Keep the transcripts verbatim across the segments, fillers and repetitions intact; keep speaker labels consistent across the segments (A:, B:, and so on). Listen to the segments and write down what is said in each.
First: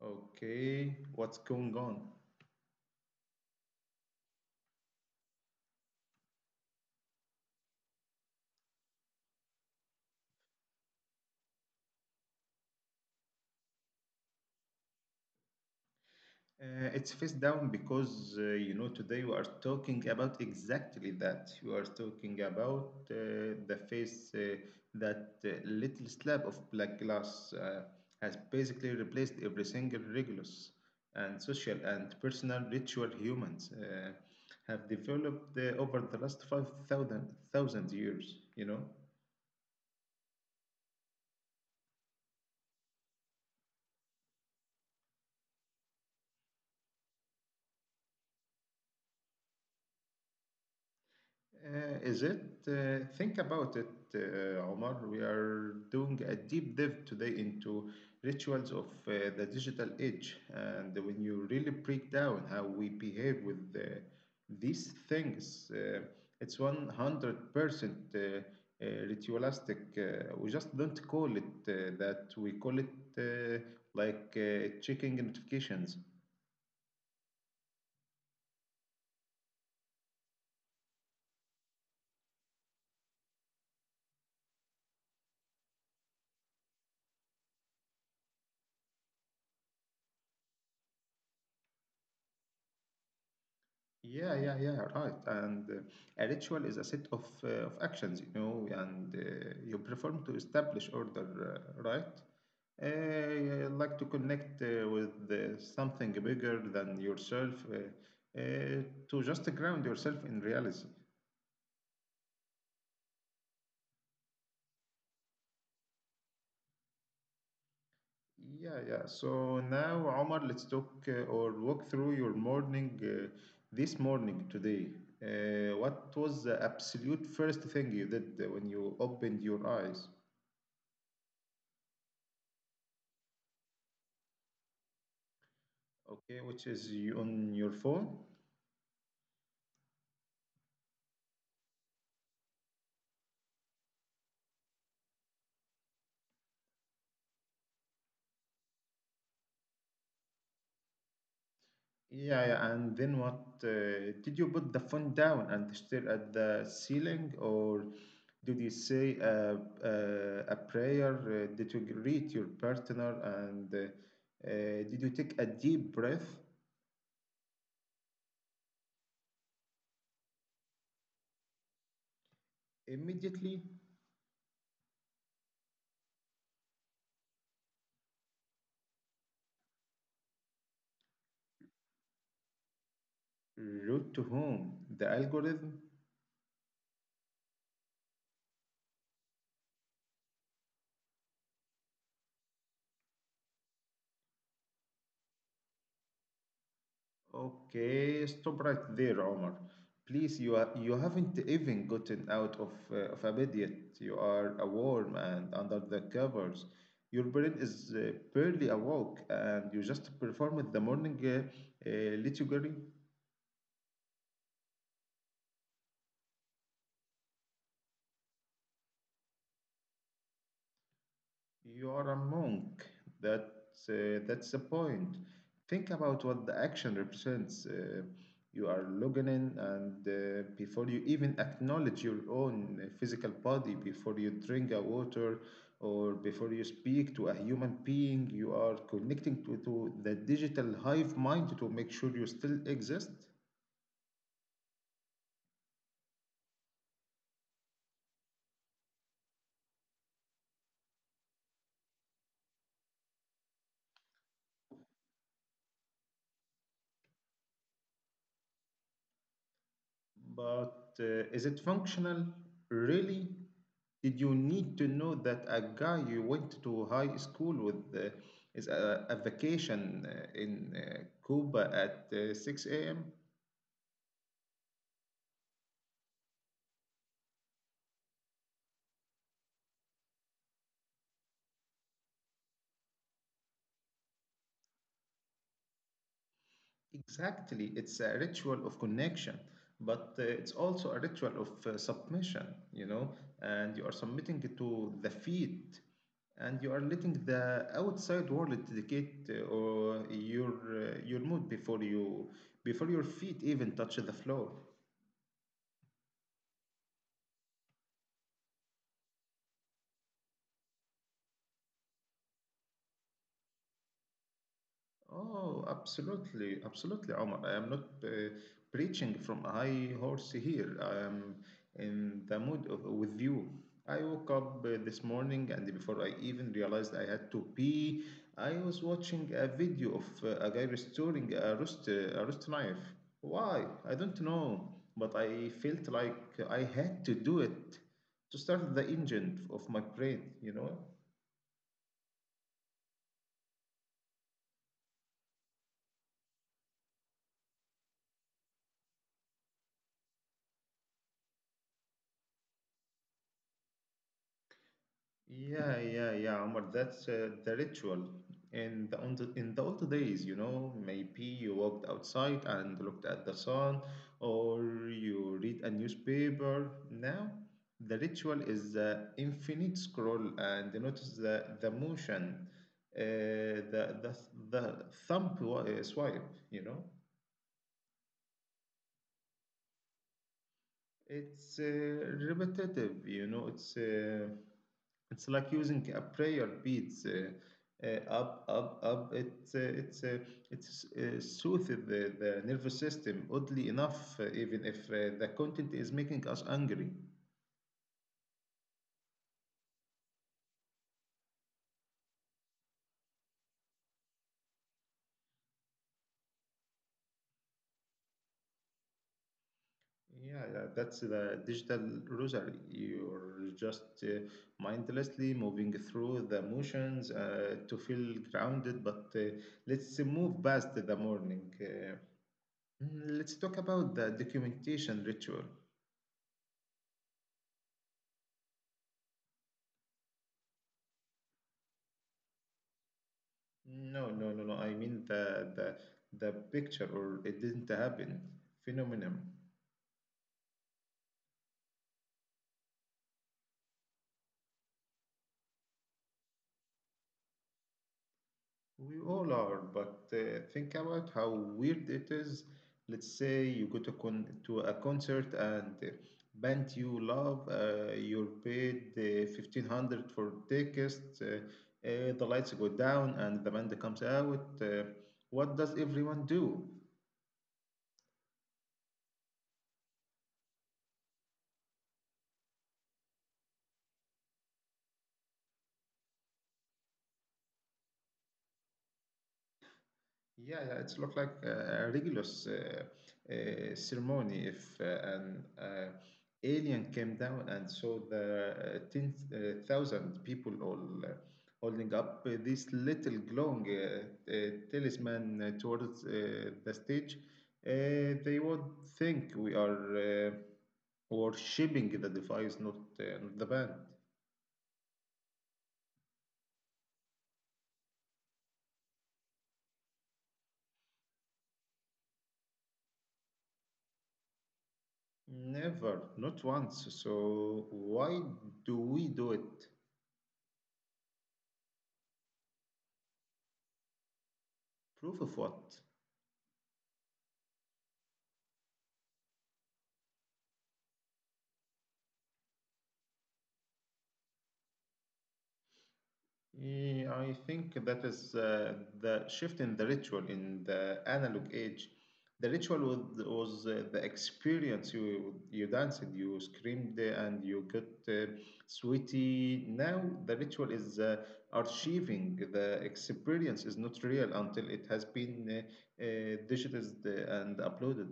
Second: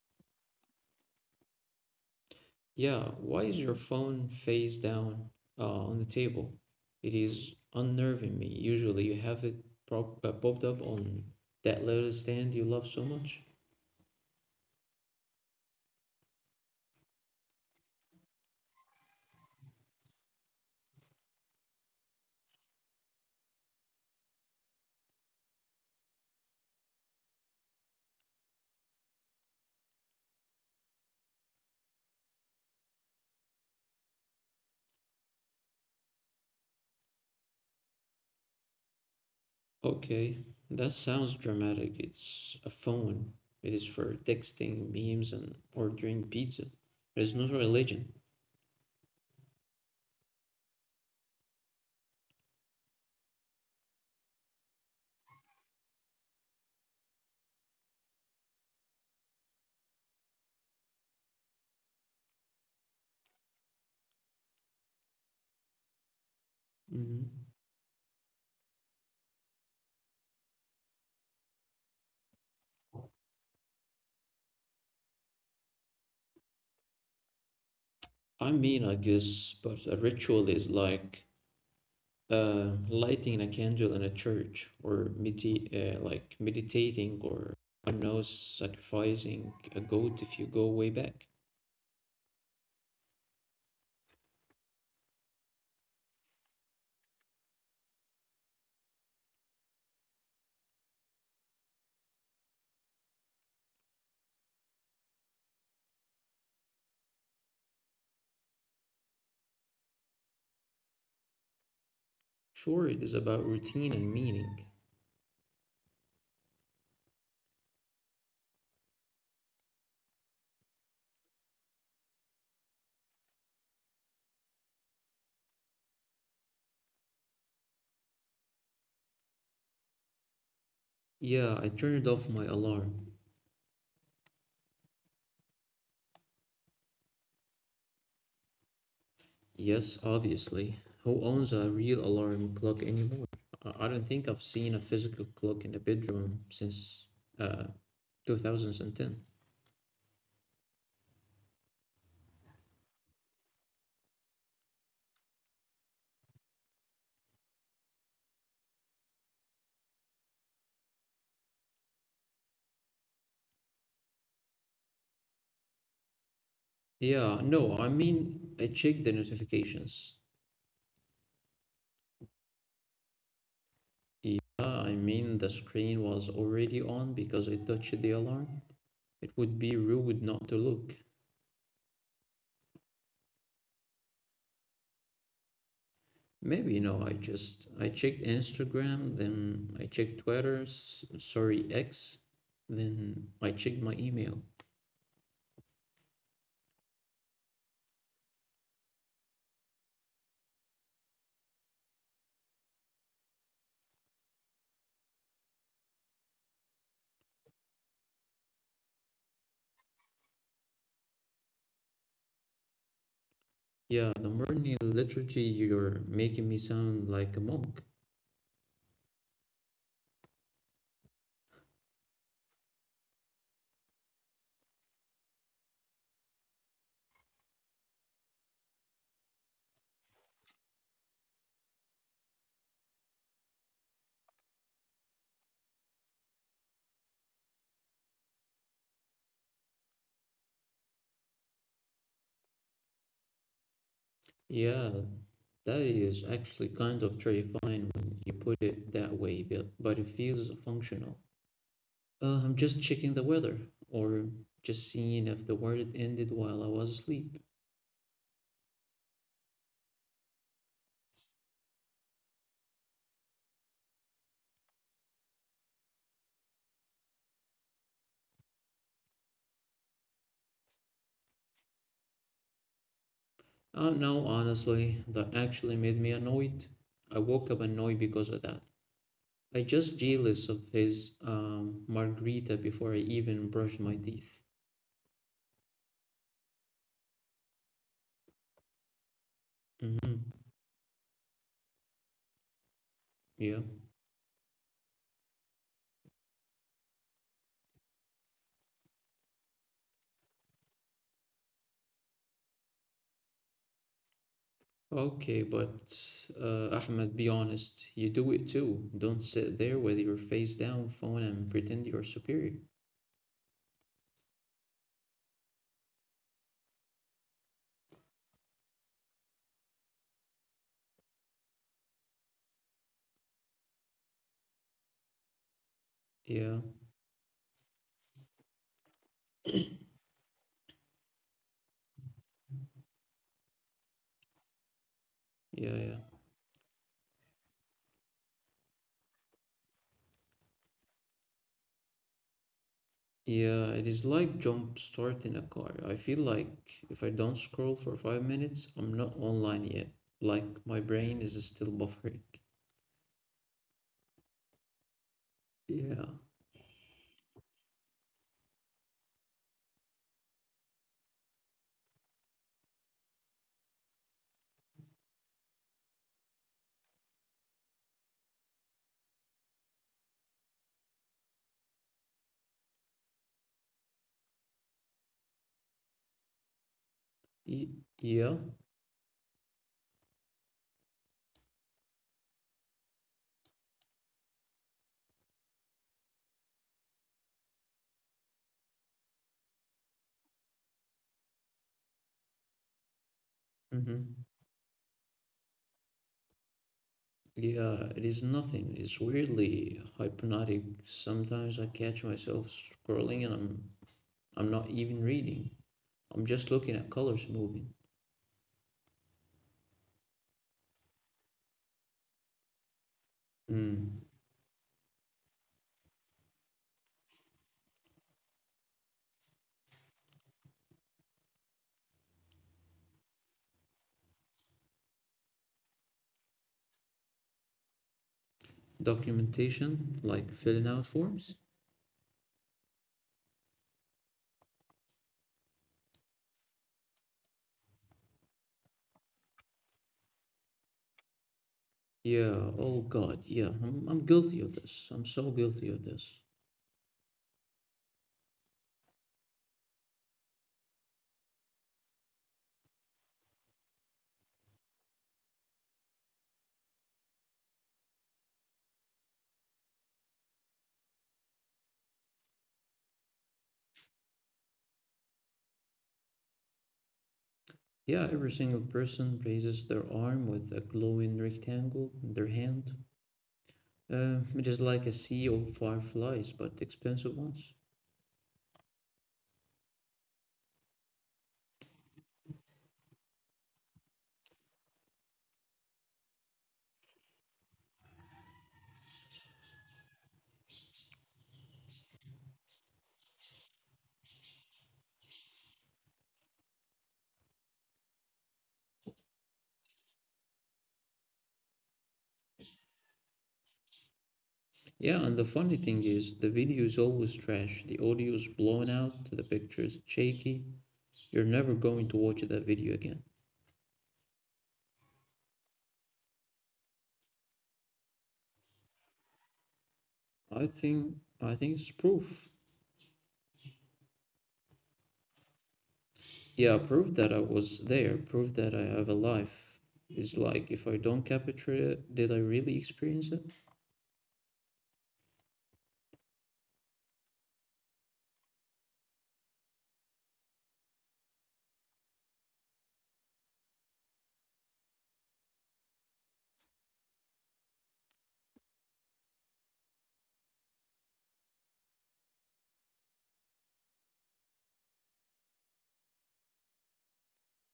A: Okay, what's going on?
B: Yeah, why is your phone face down uh, on the table? It is unnerving me. Usually you have it prop uh, popped up on that little stand you love so much.
A: Uh, it's face down because uh, you know today we are talking about exactly that. We are talking about uh, the face uh, that uh, little slab of black glass uh, has basically replaced every single rigorous and social and personal ritual humans uh, have developed uh, over the last 5,000 thousand thousand years. You know.
B: Okay, that sounds dramatic. It's a phone. It is for texting, memes, and ordering pizza. There's no religion.
A: Uh, is it? Uh, think about it, uh, Omar. We are doing a deep dive today into rituals of uh, the digital age. And when you really break down how we behave with uh, these things, uh, it's
B: Hmm.
A: one hundred percent uh, uh, ritualistic. Uh, we just don't call it uh, that. We call it uh, like uh, checking notifications.
B: I mean, I guess, but a ritual is like uh, lighting a candle in a church or medi uh, like meditating or I don't know, sacrificing a goat if you go way back.
A: Yeah, yeah, yeah, right. And uh, a ritual is a set of uh, of actions, you know, and uh, you perform to establish order, uh, right? Uh, like to connect uh, with uh, something bigger than yourself, uh, uh, to just ground yourself in reality.
B: Sure, it is about routine and meaning.
A: Yeah, yeah. So now, Omar, let's talk uh, or walk through your morning uh, this morning today. Uh, what was the absolute first thing you did uh, when you opened your eyes?
B: Yeah, I turned off my alarm.
A: Okay, which is you on your phone.
B: Yes, obviously. Who owns a real alarm clock anymore? I I don't think I've seen a physical clock in a bedroom since uh, two thousand ten.
A: Yeah, yeah. And then what? Uh, did you put the phone down and stare at the ceiling, or did you say a, a, a prayer? Uh, did you greet your partner? And uh, uh, did you take a deep breath
B: Yeah, no, I mean, I check the notifications.
A: immediately?
B: Yeah, I mean, the screen was already on because I touched the alarm. It would be rude not to look.
A: Route to whom? The algorithm.
B: Maybe, you know, I just I checked Instagram, then I checked Twitter, s- sorry, X, then I checked my email.
A: Okay, stop right there, Omar. Please, you are, you haven't even gotten out of uh, of a bed yet. You are a worm and under the covers. Your brain is uh, barely awoke, and you just performed the morning uh, uh, liturgy.
B: Yeah, the morning liturgy, you're making me sound like a monk.
A: You're a monk. That uh, that's the point. Think about what the action represents. Uh, you are logging in, and uh, before you even acknowledge your own uh, physical body, before you drink a water, or before you speak to a human being, you are connecting to, to the digital hive mind to make sure you still exist.
B: Yeah, that is actually kind of terrifying when you put it that way, but but it feels functional. Uh, I'm just checking the weather, or just seeing if the world ended while I was asleep.
A: But uh, is it functional? Really? Did you need to know that a guy you went to high school with uh, is a, a vacation uh, in uh, Cuba at uh, six a m?
B: Uh, no, honestly, that actually made me annoyed. I woke up annoyed because of that. I just jealous of his um, margarita before I even brushed my teeth.
A: Exactly, it's a ritual of connection, but uh, it's also
B: Hmm.
A: a ritual of uh, submission, you know, and you are
B: Yeah.
A: submitting to the feet and you are letting the outside world dictate uh, or your uh, your mood before you before your feet even touch the floor.
B: Okay, but uh, Ahmed, be honest. You do it too. Don't sit there with your face down, phone, and pretend you're superior.
A: Oh, absolutely, absolutely, Omar. I am not uh, preaching from a high horse here. I am in the mood of, with you. I woke
B: Yeah,
A: up uh, this morning, and before I even realized I had to pee, I was watching a video of uh, a guy restoring a roast, uh, a roast knife.
B: yeah,
A: Why?
B: yeah.
A: I don't know, but I felt like I had to do it to start the engine of my brain, you know?
B: Yeah, it is like jump start in a car. I feel like if I don't scroll for five minutes, I'm not online yet. Like my brain is still buffering. Yeah.
A: Yeah, yeah, yeah, Omar, that's uh, the ritual. In the, on the, in the old days, you know, maybe you walked outside and looked at the sun, or you read a newspaper. Now, the ritual is the infinite scroll and notice the, the motion, uh, the, the, the thumb wa- uh, swipe, you know?
B: Y- yeah.
A: It's uh, repetitive, you know. It's uh, it's like using a prayer beads. uh, uh, up, up, up. It uh, it's uh, it's uh, soothes the, the nervous system. Oddly enough, uh,
B: Mm-hmm.
A: even if uh, the content is making us angry.
B: Yeah, it is nothing. It's weirdly hypnotic. Sometimes I catch myself scrolling and I'm I'm not even reading. I'm just looking at colors moving.
A: Yeah, yeah, that's the digital rosary. You're just
B: Mm.
A: uh, mindlessly moving through the motions uh, to feel grounded. But uh, let's move past the morning. Uh, Mm, Let's talk about the documentation ritual.
B: Documentation, like filling out forms?
A: No, no, no, no. I mean the the the picture or it didn't happen phenomenon.
B: Yeah, oh God, yeah, I'm, I'm guilty of this. I'm so guilty of this.
A: We all are, but uh, think about how weird it is. Let's say you go to con to a concert and uh, band you love, uh, you're paid uh, fifteen hundred for tickets, uh, uh, the lights go down and the band comes out. Uh, what does everyone do?
B: Yeah, every single person raises their arm with a glowing rectangle in their hand. Uh, it is like a sea of fireflies, but expensive ones.
A: Yeah, yeah, it's look like a regular uh, uh, ceremony if uh, an uh, alien came down and saw the uh, ten thousand people all uh, holding up uh, this little glowing uh, uh, talisman uh, towards uh, the stage. Uh, they would think we are uh, worshipping the device, not, uh, not the band.
B: Yeah, and the funny thing is, the video is always trash. The audio is blown out, the picture is shaky. You're never going to watch that video again.
A: Never, not once. So why do we do it?
B: I think, I think it's proof.
A: Proof of what?
B: Yeah, proof that I was there, proof that I have a life. It's like if I don't capture it, did I really experience it?
A: Yeah, I think that is uh, the shift in the ritual in the analog age. The ritual was, was uh, the experience. You you danced, you screamed, uh, and you got uh, sweaty. Now the ritual is uh, archiving. The experience is not real until it has been uh, uh, digitized and uploaded.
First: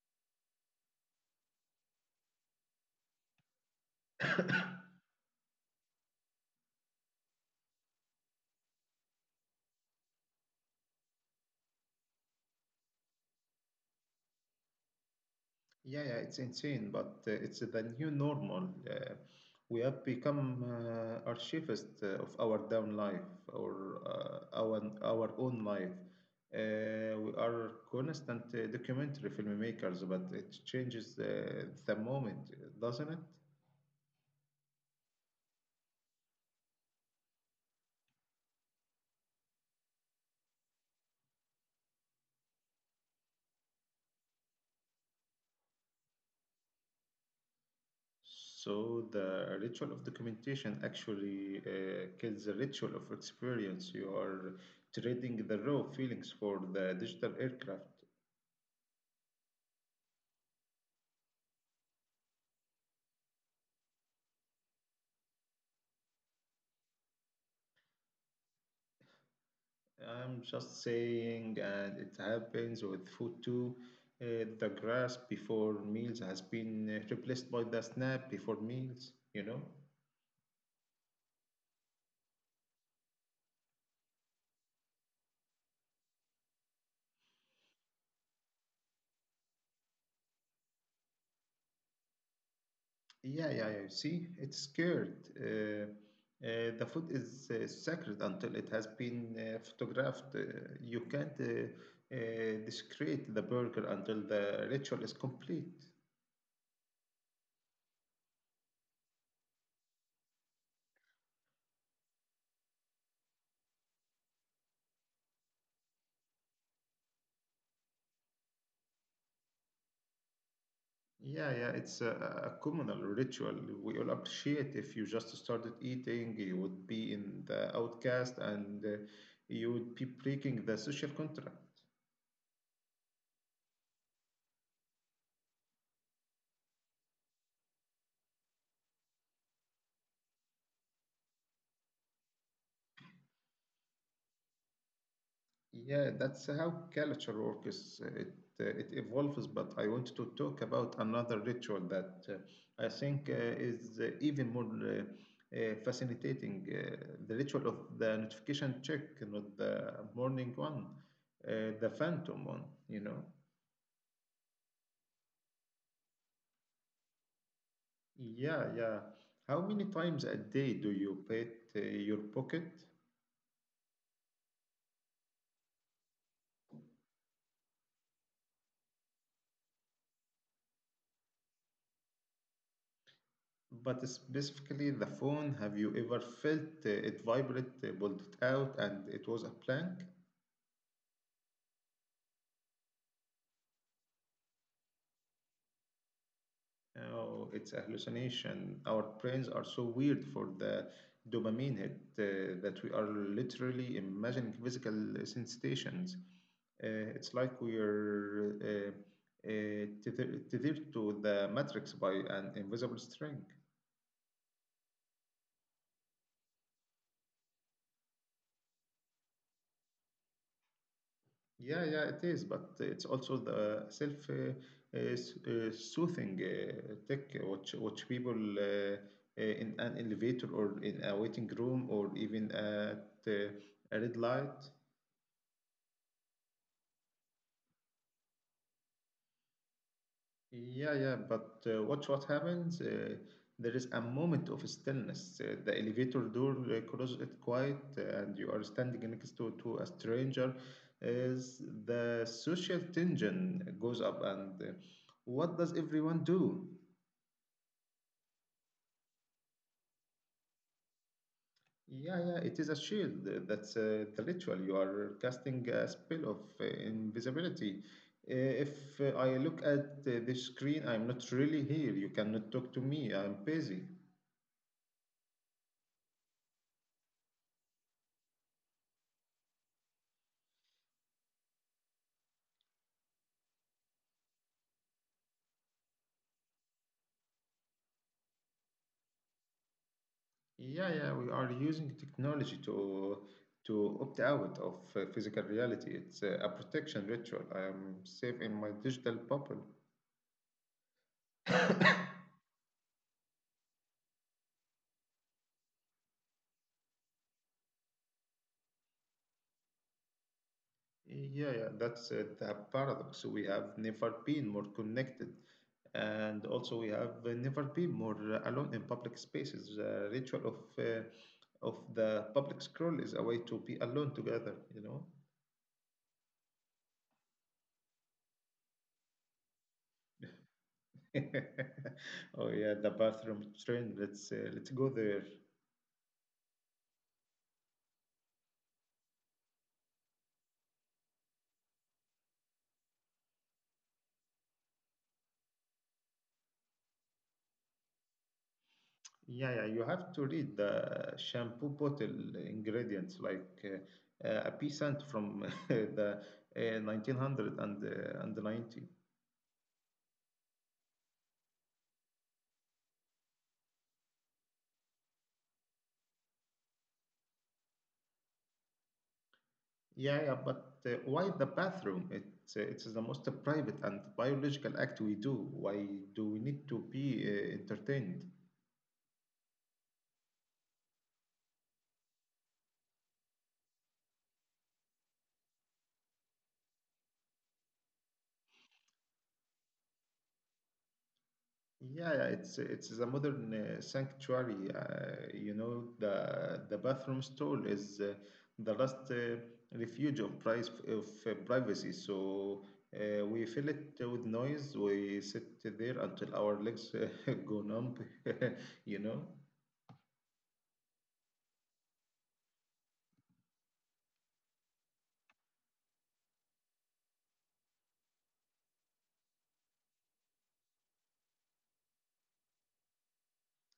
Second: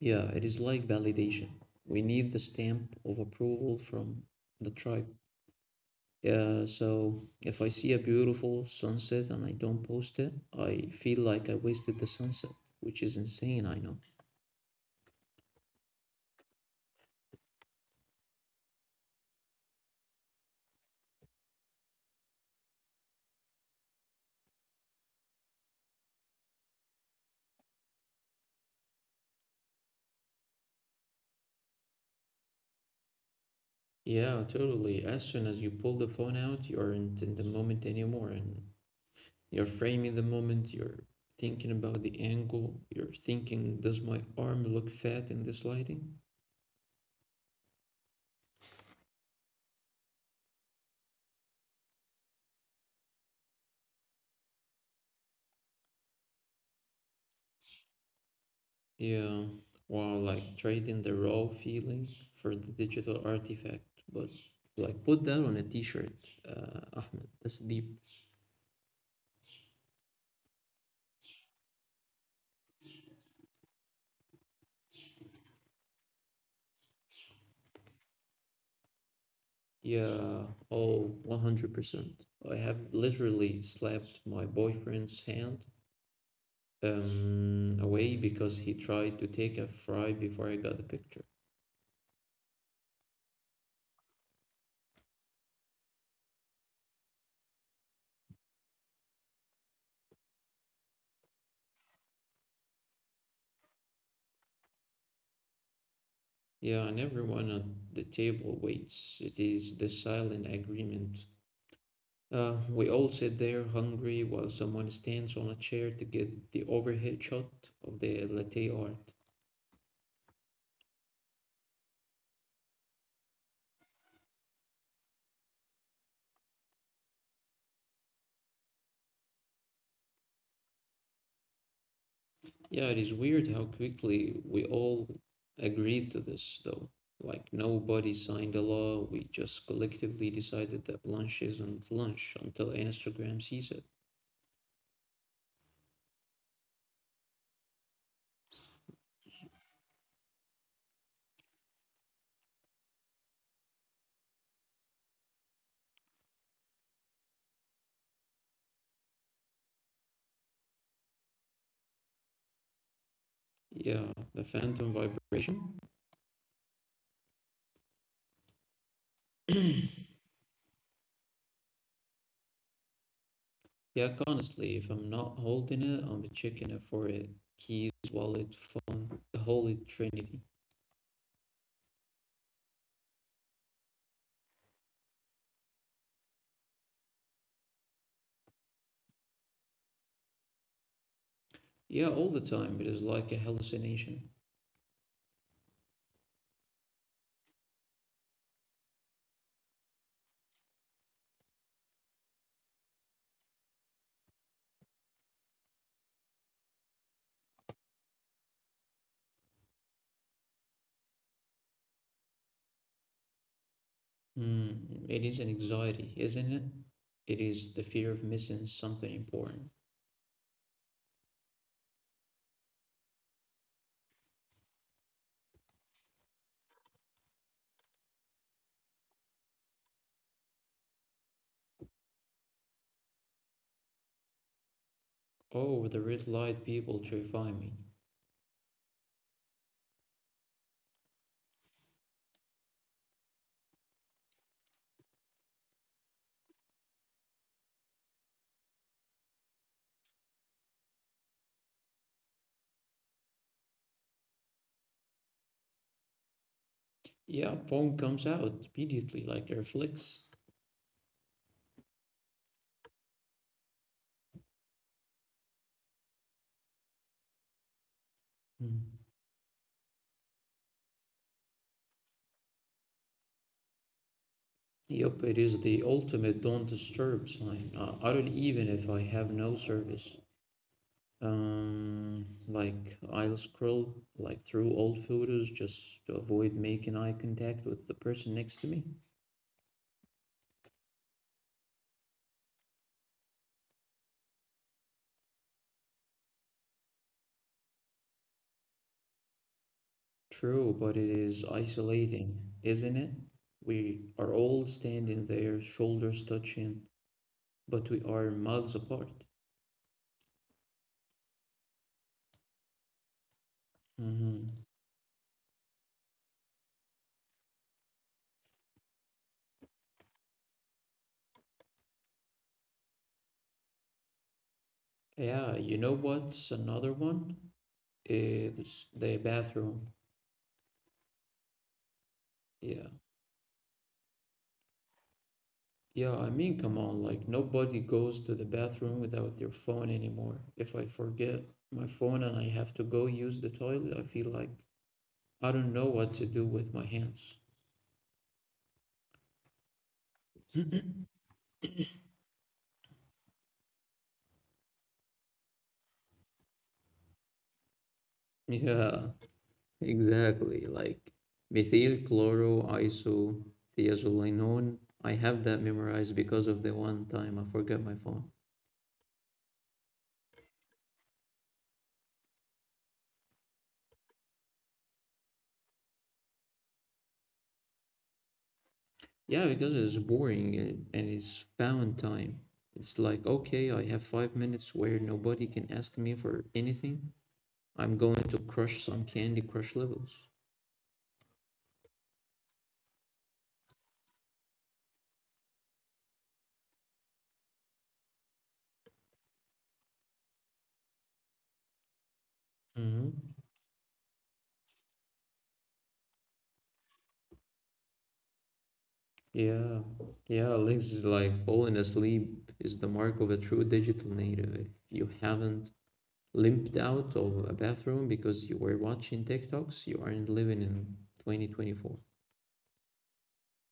B: Yeah, it is like validation. We need the stamp of approval from the tribe. Yeah, so if I see a beautiful sunset and I don't post it, I feel like I wasted the sunset, which is insane, I know.
A: Yeah, yeah, it's insane, but uh, it's the new normal. Uh, we have become uh, archivist uh, of our down life or uh, our our own life. Uh, we are constant uh, documentary filmmakers, but it changes uh, the moment, doesn't it?
B: Yeah, totally. As soon as you pull the phone out, you aren't in the moment anymore, and you're framing the moment, you're thinking about the angle, you're thinking, does my arm look fat in this lighting?
A: So the ritual of documentation actually uh, kills the ritual of experience. You are trading the raw feelings for the digital aircraft.
B: Yeah, wow, like trading the raw feeling for the digital artifact, but like put that on a t-shirt, uh, Ahmed. That's deep.
A: I'm just saying, and it happens with food too. Uh, the grass before meals has been uh, replaced by the snap before meals, you know?
B: Yeah, oh, one hundred percent. I have literally slapped my boyfriend's hand um, away because he tried to take a fry before I got the picture.
A: Yeah, yeah, yeah. See, it's scared. Uh, uh, the food is uh, sacred until it has been uh, photographed. Uh, you can't uh, uh, desecrate the burger until the ritual is complete.
B: Yeah, and everyone at the table waits. It is the silent agreement. Uh, we all sit there hungry while someone stands on a chair to get the overhead shot of the latte art.
A: Yeah, yeah, it's a, a a communal ritual. We all appreciate if you just started eating, you would be in the outcast and uh, you would be breaking the social contract.
B: Yeah, it is weird how quickly we all agreed to this, though. Like, nobody signed a law, we just collectively decided that lunch isn't lunch until Instagram sees it.
A: Yeah, that's how culture works. It, uh, it evolves, but I want to talk about another ritual that uh, I think uh, is uh, even more uh, uh, fascinating, uh, the ritual of the notification check, not the morning one, uh, the phantom one, you know.
B: Yeah, the phantom vibration.
A: Yeah, yeah. How many times a day do you pet uh, your pocket?
B: Yeah, honestly, if I'm not holding it, I'm checking it for it. Keys, wallet, phone, the holy trinity.
A: But specifically the phone, have you ever felt uh, it vibrate, uh, pulled it out, and it was a plank?
B: Yeah, all the time. It is like a hallucination.
A: Oh, it's a hallucination. Our brains are so weird for the dopamine hit uh, that we are literally imagining physical sensations. Uh, it's like we're uh, uh, tether- tethered to the matrix by an invisible string.
B: Hmm, it is an anxiety, isn't it? It is the fear of missing something important.
A: Yeah, yeah, it is, but it's also the self uh, uh, s- uh, soothing uh, tech, which which people uh, uh, in an elevator or in a waiting room or even at uh, a red light.
B: Oh, the red light people terrify me.
A: Yeah, yeah, but uh, watch what happens. Uh, there is a moment of stillness. Uh, the elevator door uh, closes it quiet, uh, and you are standing next to, to a stranger. Is the social tension goes up, and uh, what does everyone do?
B: Yeah, phone comes out immediately like a reflex.
A: Yeah, yeah, it is a shield. uh, That's uh, the ritual. You are casting a spell of uh, invisibility. Uh, if uh,
B: Hmm.
A: I look at uh, this screen, I'm not really here. You cannot talk to me. I'm busy.
B: Yup, it is the ultimate don't disturb sign. Uh, I don't even if I have no service. Um, like I'll scroll like through old photos just to avoid making eye contact with the person next to me.
A: Yeah, yeah, we are using technology to to opt out of uh, physical reality. It's uh, a protection ritual. I am safe in my digital bubble.
B: True, but it is isolating, isn't it? We are all standing there, shoulders touching, but we are miles apart.
A: Yeah, yeah, that's uh, the paradox. So we have never been
B: Hmm.
A: more connected, and also we have uh, never been more uh, alone in public spaces. The ritual of uh, of the public scroll is a way to be alone together, you know.
B: Yeah, you know what's another one? It's the bathroom.
A: Oh yeah,
B: Yeah.
A: the bathroom trend. Let's uh, let's go there.
B: Yeah, I mean, come on, like nobody goes to the bathroom without their phone anymore. If I forget my phone and I have to go use the toilet, I feel like I don't know what to do with my hands.
A: Yeah, yeah. You have to read the shampoo bottle ingredients like uh, uh, a peasant from the uh, nineteen hundred and uh, and ninety.
B: Yeah, exactly. Like methyl chloroiso thiazolinone, I have that memorized because of the one time I forgot my phone.
A: Yeah, yeah, but uh, why the bathroom? It, uh, it's the most private and biological act we do. Why do we need to be uh, entertained?
B: Yeah, because it's boring and and it's found time. It's like, okay, I have five minutes where nobody can ask me for anything. I'm going to crush some Candy Crush levels.
A: Yeah, yeah, it's it's the modern uh, sanctuary. Uh, you know, the the bathroom stall is uh, the last uh, refuge of price of uh, privacy. So uh, we
B: Mm-hmm.
A: fill it with noise. We sit there until our legs uh, go numb. you know.
B: Yeah, yeah, Link's is like falling asleep is the mark of a true digital native. If you haven't limped out of a bathroom because you were watching TikToks, you aren't living in twenty twenty-four.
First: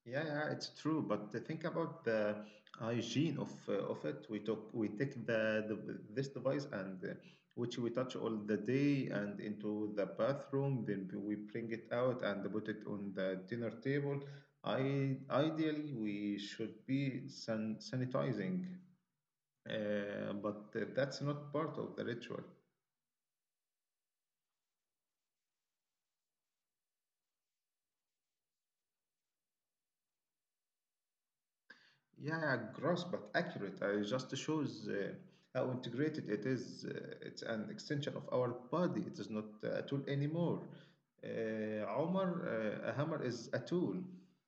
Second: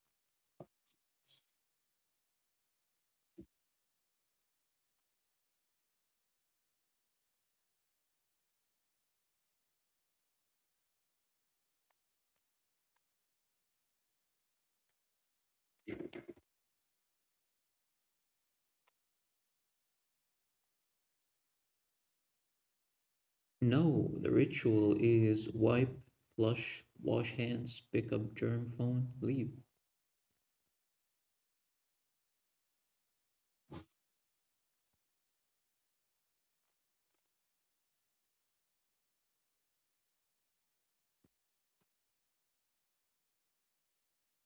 A: Yeah, yeah, it's true. But think about the uh, hygiene of uh, of it. We took we take the, the this device and uh, which we touch all the day and into the bathroom. Then we bring it out and put it on the dinner table. I ideally we should be san sanitizing, uh, but uh, that's not part of the ritual.
B: No, the ritual is wipe, flush, wash hands, pick up germ phone, leave.
A: Yeah, yeah, gross but accurate. I just shows uh, how integrated it is. Uh, it's an extension of our body. It is not uh, a tool anymore. Uh, Omar, uh, a hammer is a tool.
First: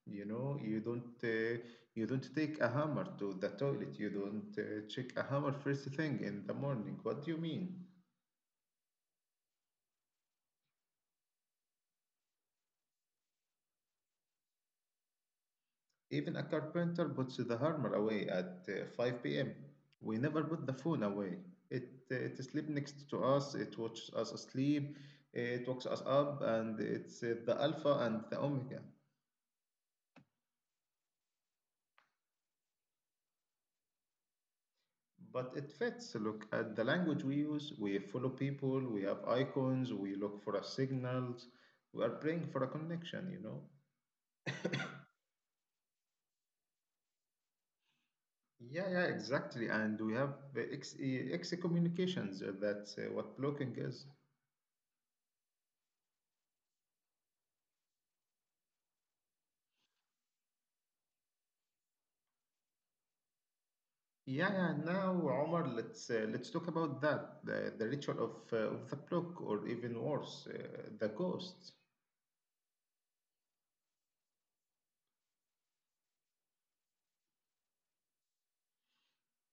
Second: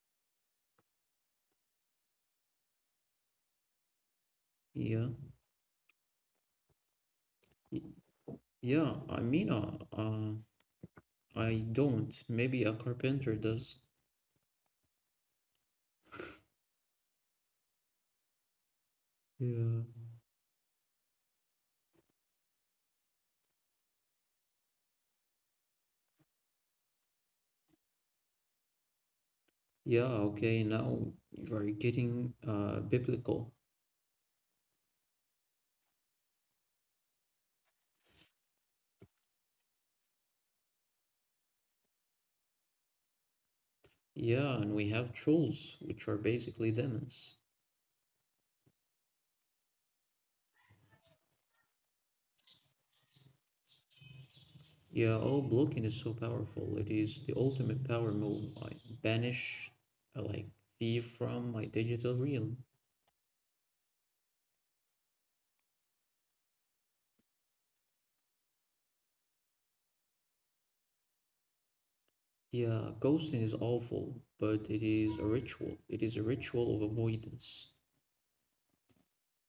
A: You know, you don't uh, you don't take a hammer to the toilet. You don't uh,
B: Yeah,
A: check a hammer first thing in the morning. What do you mean?
B: y- yeah, I mean, uh, uh, I don't. Maybe a carpenter does.
A: Even a carpenter puts the hammer away at uh, five p m.
B: Yeah.
A: We never put the phone away. It, uh, it sleeps next to us, it watches us asleep, it wakes us up, and it's uh, the alpha and the omega.
B: Yeah, okay, now you're getting uh, biblical.
A: But it fits. Look at the language we use. We follow people, we have icons, we look for our signals, we are praying for a connection, you know?
B: Yeah, and we have trolls, which are basically demons.
A: Yeah, yeah, exactly. And we have uh, ex- uh, excommunications. uh, That's uh, what blocking is.
B: Yeah, oh, blocking is so powerful. It is the ultimate power move. I banish, uh, like, thief from my digital realm.
A: Yeah, yeah. Now, Omar, let's uh, let's talk about that, the, the ritual of uh, of the block, or even worse, uh, the ghost.
B: Yeah, ghosting is awful, but it is a ritual. It is a ritual of avoidance.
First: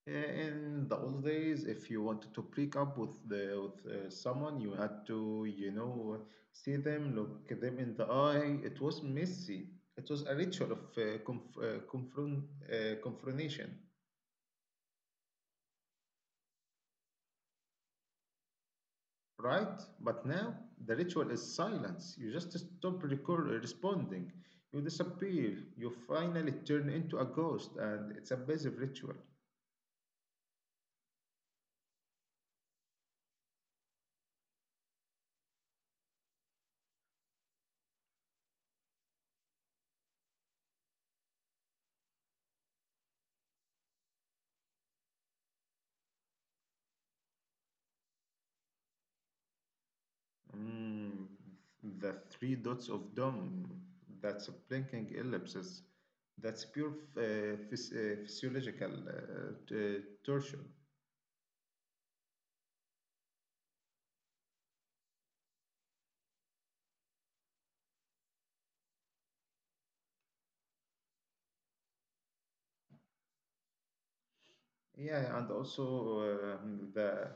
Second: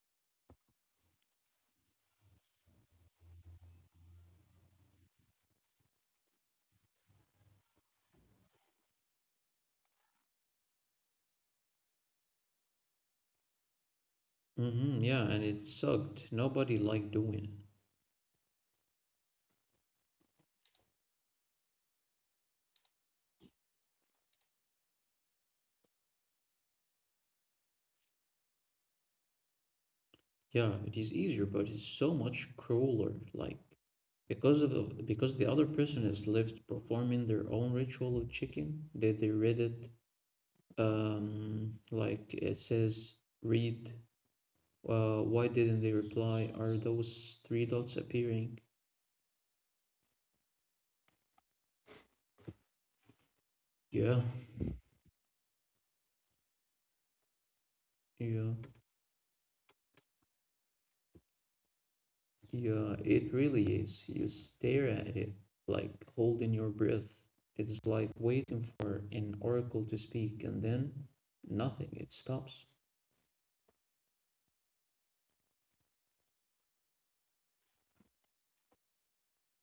A: Uh, In the old days, if you wanted to break up with the with uh, someone, you had to, you know, see them, look them in the eye. It was messy. It was a ritual of uh, conf uh, confront uh, confrontation.
B: Mm-hmm, yeah, and it sucked. Nobody liked doing it.
A: Right? But now the ritual is silence. You just stop recor- responding. You disappear. You finally turn into a ghost, and it's a massive ritual.
B: Yeah, it is easier, but it's so much crueler. Like because of the- because the other person has lived performing their own ritual of chicken. They they read it. Um, like it says, read. Uh, why didn't they reply? Are those three dots appearing?
A: Mm, the three
B: Yeah,
A: dots of dawn. That's a blinking ellipses. That's
B: yeah,
A: pure uh, phys- uh, physiological uh, t- torture.
B: yeah. It really is. You stare at it like holding your breath. It's like waiting for an oracle to speak, and then nothing. It stops.
A: Yeah, and also um, the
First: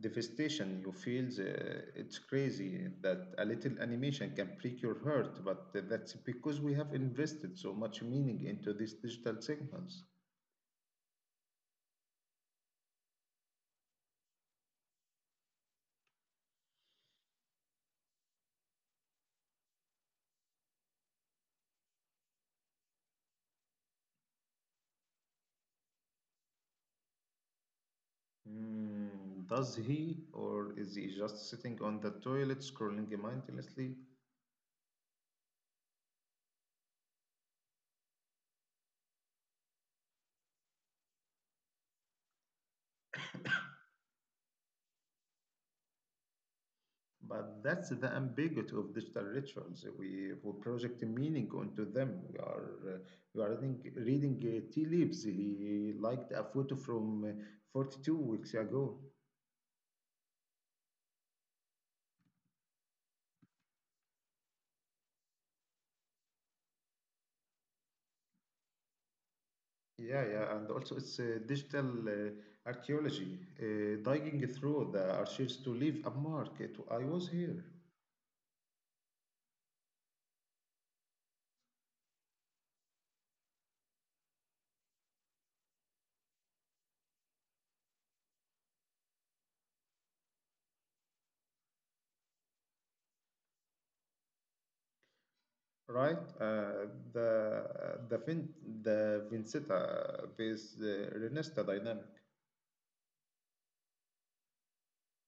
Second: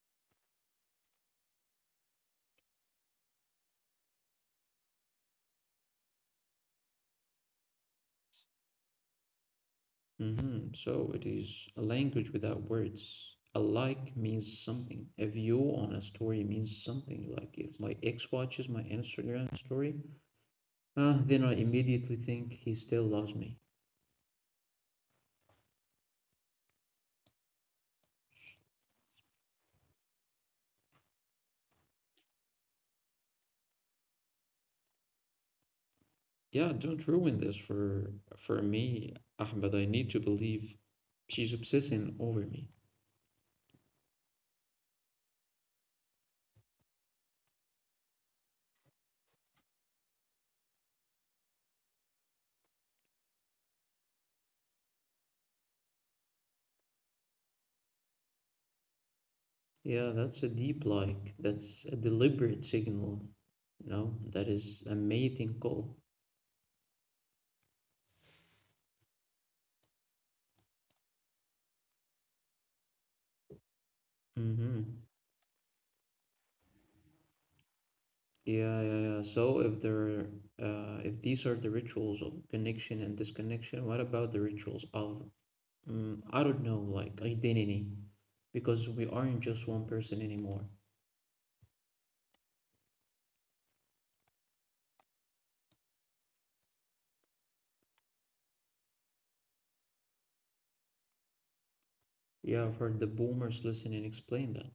A: devastation you feel. Uh, it's crazy that a little animation can prick your heart, but that's because we have invested so much meaning into these digital signals.
B: hmm So it is a language without words. A like means something. A view on a story means something. Like if my ex watches my Instagram story, uh, then I immediately think he still loves me.
A: Hmm, does he, or is he just sitting on the toilet scrolling mindlessly?
B: Yeah, don't ruin this for for me, Ahmed. I need to believe she's obsessing over me.
A: But that's the ambiguity of digital rituals. We, we project meaning onto them. We are uh, we are reading, reading uh, tea leaves. He liked a photo from uh, forty-two weeks ago.
B: Yeah, that's a deep like. That's a deliberate signal. No, that is a mating call.
A: Yeah, yeah, and also it's uh, digital uh, archaeology, uh, digging
B: Mm-hmm.
A: through the archives to leave a mark. It, I was here,
B: Yeah, yeah, yeah. So if there, uh, if these are the rituals of connection and disconnection, what about the rituals of, mm, I don't know, like identity? Because we aren't just one person anymore.
A: right? Uh, the the Vin, the Vincita based uh, Renesta dynamic.
B: Yeah, I've heard the boomers listen and explain that.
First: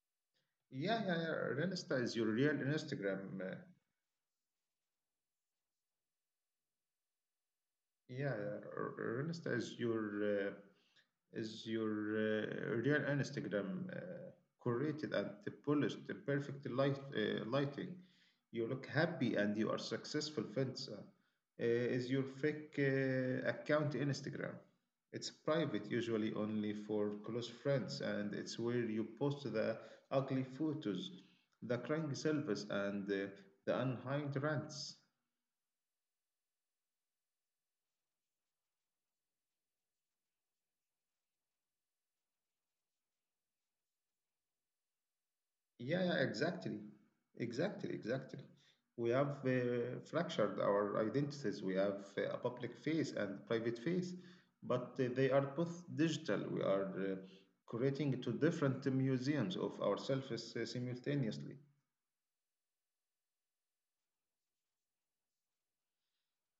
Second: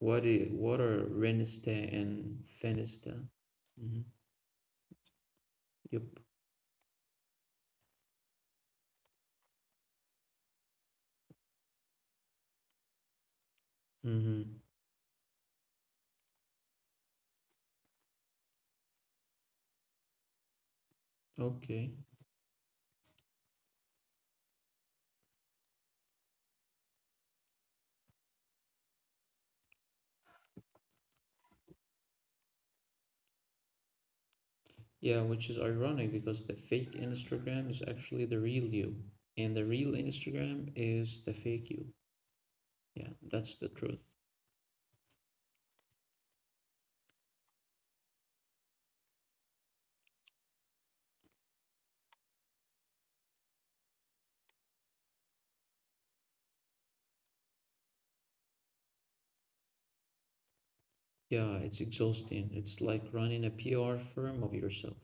B: What i- what
A: Yeah,
B: are
A: yeah, yeah.
B: renista
A: Renesta is your
B: and
A: real
B: fenista?
A: Instagram. uh,
B: Mm-hmm. Yep.
A: Yeah, R- R- Insta is your uh, is your uh, real Instagram uh,
B: Mm-hmm.
A: curated and polished, the perfect light uh, lighting. You look happy and you are successful. Fensa uh, is your
B: Okay.
A: fake uh, account Instagram. It's private, usually only for close friends, and it's where you post the ugly photos, the crying selfies, and uh, the unkind rants.
B: Yeah, which is ironic because the fake Instagram is actually the real you, and the real Instagram is the fake you. Yeah, that's the truth.
A: Yeah, yeah, exactly. Exactly, exactly. We have uh, fractured our identities. We have uh, a public face and private face, but uh, they are both digital. We are uh, creating two different museums of ourselves uh, simultaneously.
B: Yeah, it's exhausting. It's like running a P R firm of yourself.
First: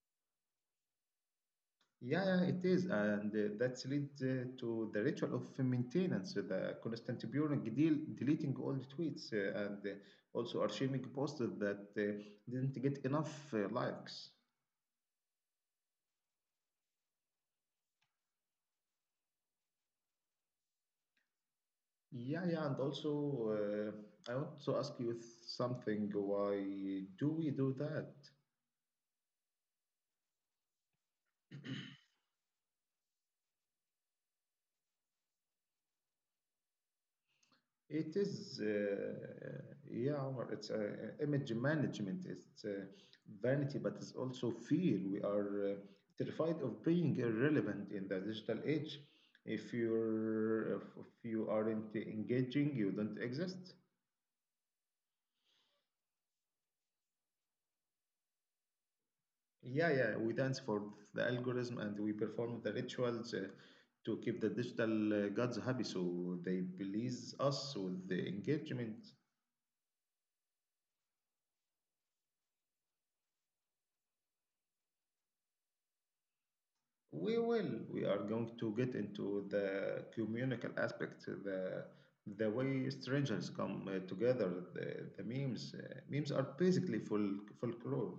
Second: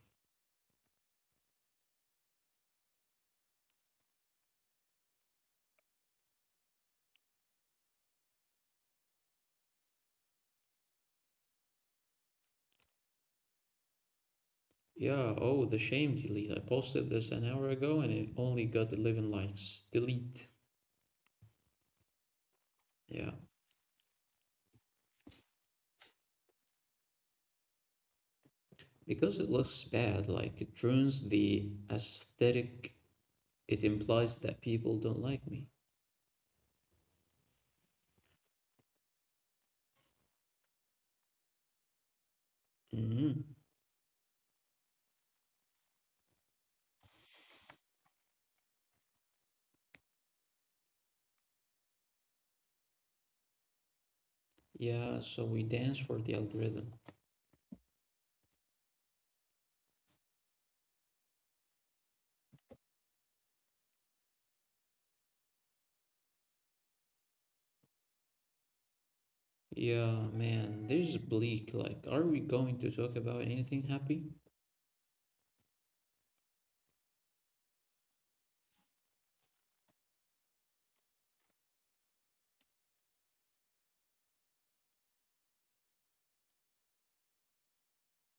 A: Yeah, yeah, it is. And uh, that leads uh, to the ritual of maintenance, uh, the constant burying, del deleting all the tweets, uh, and uh, also archiving posts that uh, didn't get enough uh, likes.
B: Yeah, oh, the shame delete. I posted this an hour ago and it only got eleven likes. Delete.
A: Yeah, yeah, and also
B: Yeah,
A: uh, I want to ask you something. Why do we do that?
B: because it looks bad, like it ruins the aesthetic. It implies that people don't like me.
A: It is, uh, yeah, Omar, it's uh, image management. It's uh,
B: Hmm.
A: vanity, but it's also fear. We are uh, terrified of being irrelevant in the digital age. If you're, if if you aren't engaging, you don't exist.
B: Yeah, so we dance for the algorithm.
A: Yeah, yeah, we dance for the algorithm and we perform the rituals uh, to keep the digital uh, gods happy so they please us with the engagement.
B: Yeah, man, this is bleak. Like, are we going to talk about anything happy?
A: We will. We are going to get into the communal aspect, the the way strangers come uh, together, the, the memes. Uh, memes are basically full folklore.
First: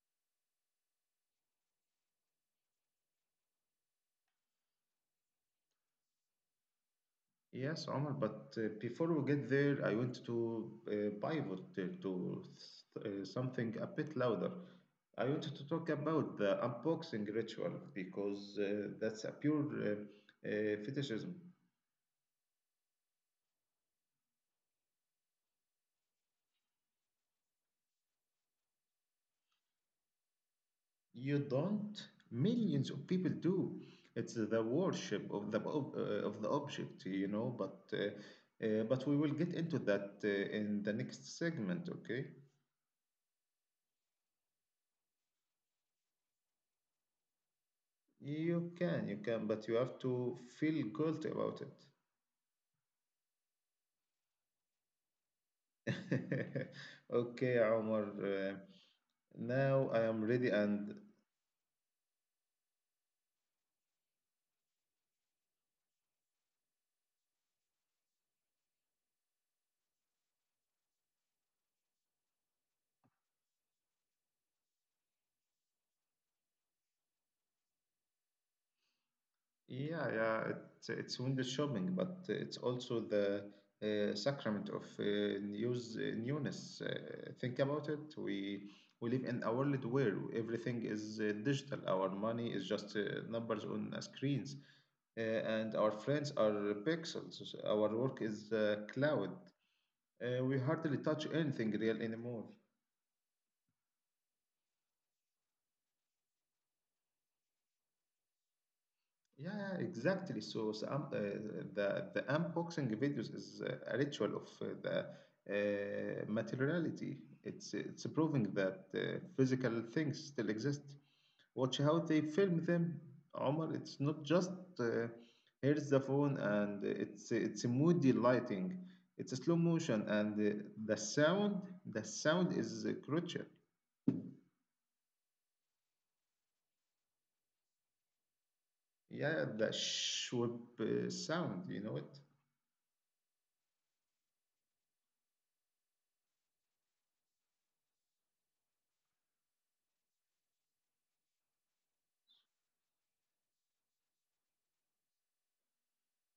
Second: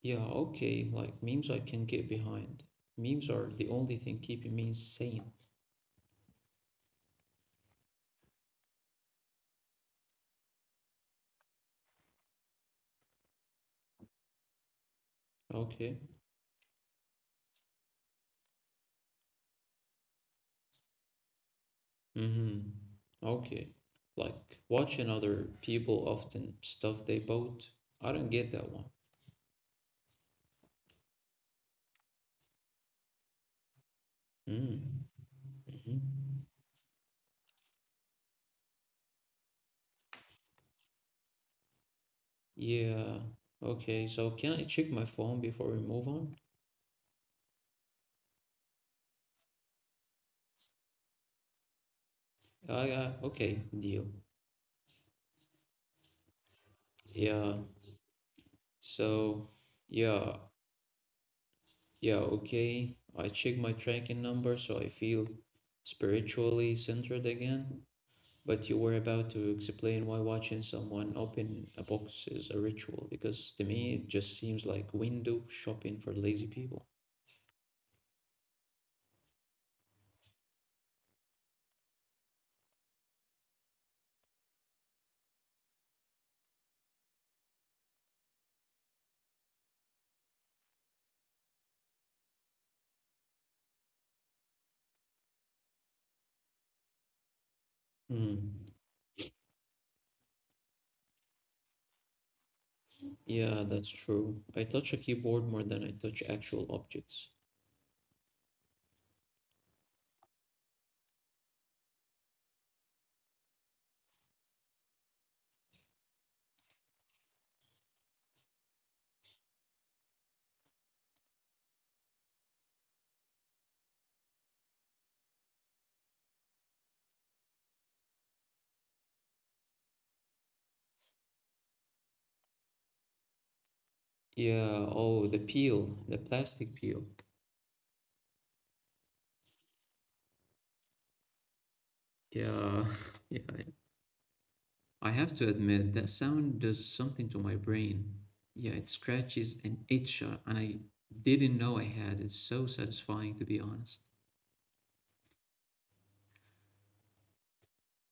B: Yeah, okay, like memes I can get behind. Memes are the only thing keeping me sane.
A: Yes, Omar, but uh, before we get there, I want to uh, pivot uh, to th- uh, something a bit louder. I wanted to talk
B: Okay.
A: about the unboxing ritual because uh, that's a pure uh, uh, fetishism.
B: Mm-hmm. Okay. Like watching other people often stuff they bought. I don't get that one.
A: You don't, millions of people do. It's the
B: Mm.
A: worship of the ob- uh, of the
B: Hmm.
A: object, you know. But uh, uh, but we will get into that uh, in the next segment, okay?
B: Yeah. Okay, so can I check my phone before we move on?
A: You can, you can, but you have to feel guilty about it.
B: I uh, Okay, deal.
A: Okay,
B: Yeah.
A: Omar. Uh,
B: So,
A: now I am
B: yeah.
A: ready, and
B: Yeah, okay. I check my tracking number so I feel spiritually centered again. But you were about to explain why watching someone open a box is a ritual, because to me it just seems like window shopping for lazy people.
A: yeah, yeah, it's it's window shopping, but it's also the uh, sacrament of uh, news uh, newness. Uh, think about it. We we live in a world where everything is uh, digital. Our money is just uh, numbers on uh, screens, uh, and our friends are pixels. Our work is
B: Mm.
A: uh, cloud. Uh, we hardly touch anything real anymore.
B: Yeah, that's true. I touch a keyboard more than I touch actual objects.
A: Yeah, yeah, exactly. So, so um, uh, the the unboxing videos is uh, a ritual of uh, the uh, materiality. It's it's proving that uh, physical things still exist. Watch how they film them, Omar. It's not just uh, here's the phone and it's it's a moody lighting. It's a slow motion and uh, the sound. The sound is uh, crucial.
B: Yeah, oh, the peel, the plastic peel.
A: Yeah, the shwip uh, sound. You know it.
B: Yeah, yeah. I have to admit that sound does something to my brain. Yeah, it scratches an itch, uh, and I didn't know I had. It's so satisfying, to be honest.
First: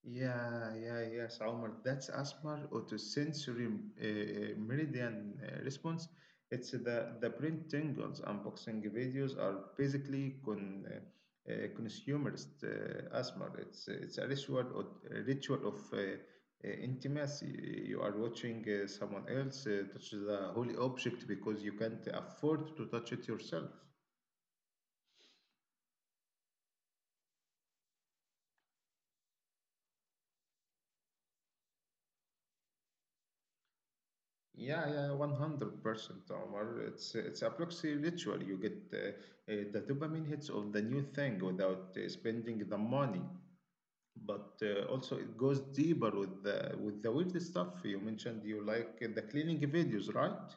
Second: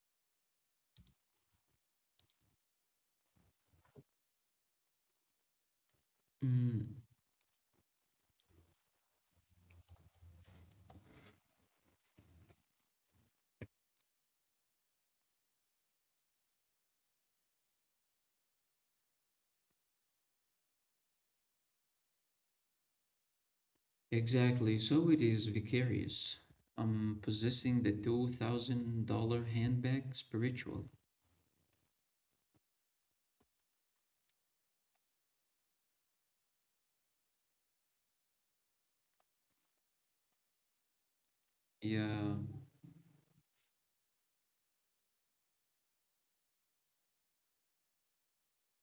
A: Yeah, yeah, yes, Omar. That's asthma autosensory uh, uh, meridian uh, response. It's
B: Mm.
A: the the brain tingles. Unboxing videos are basically con, uh, uh, consumerist uh, asthma. It's it's a ritual of, a ritual of uh, uh, intimacy. You are watching uh, someone else uh, touch the holy object because you can't afford to touch it yourself.
B: Exactly, so it is vicarious. I'm possessing the two thousand dollars handbag spiritual.
A: Yeah, yeah, one hundred percent Omar. It's it's a proxy ritual. You get uh, uh, the dopamine hits of the new thing without uh, spending the money.
B: Yeah,
A: But uh, also it goes deeper with the with the weird stuff you mentioned. You like uh, the cleaning videos, right?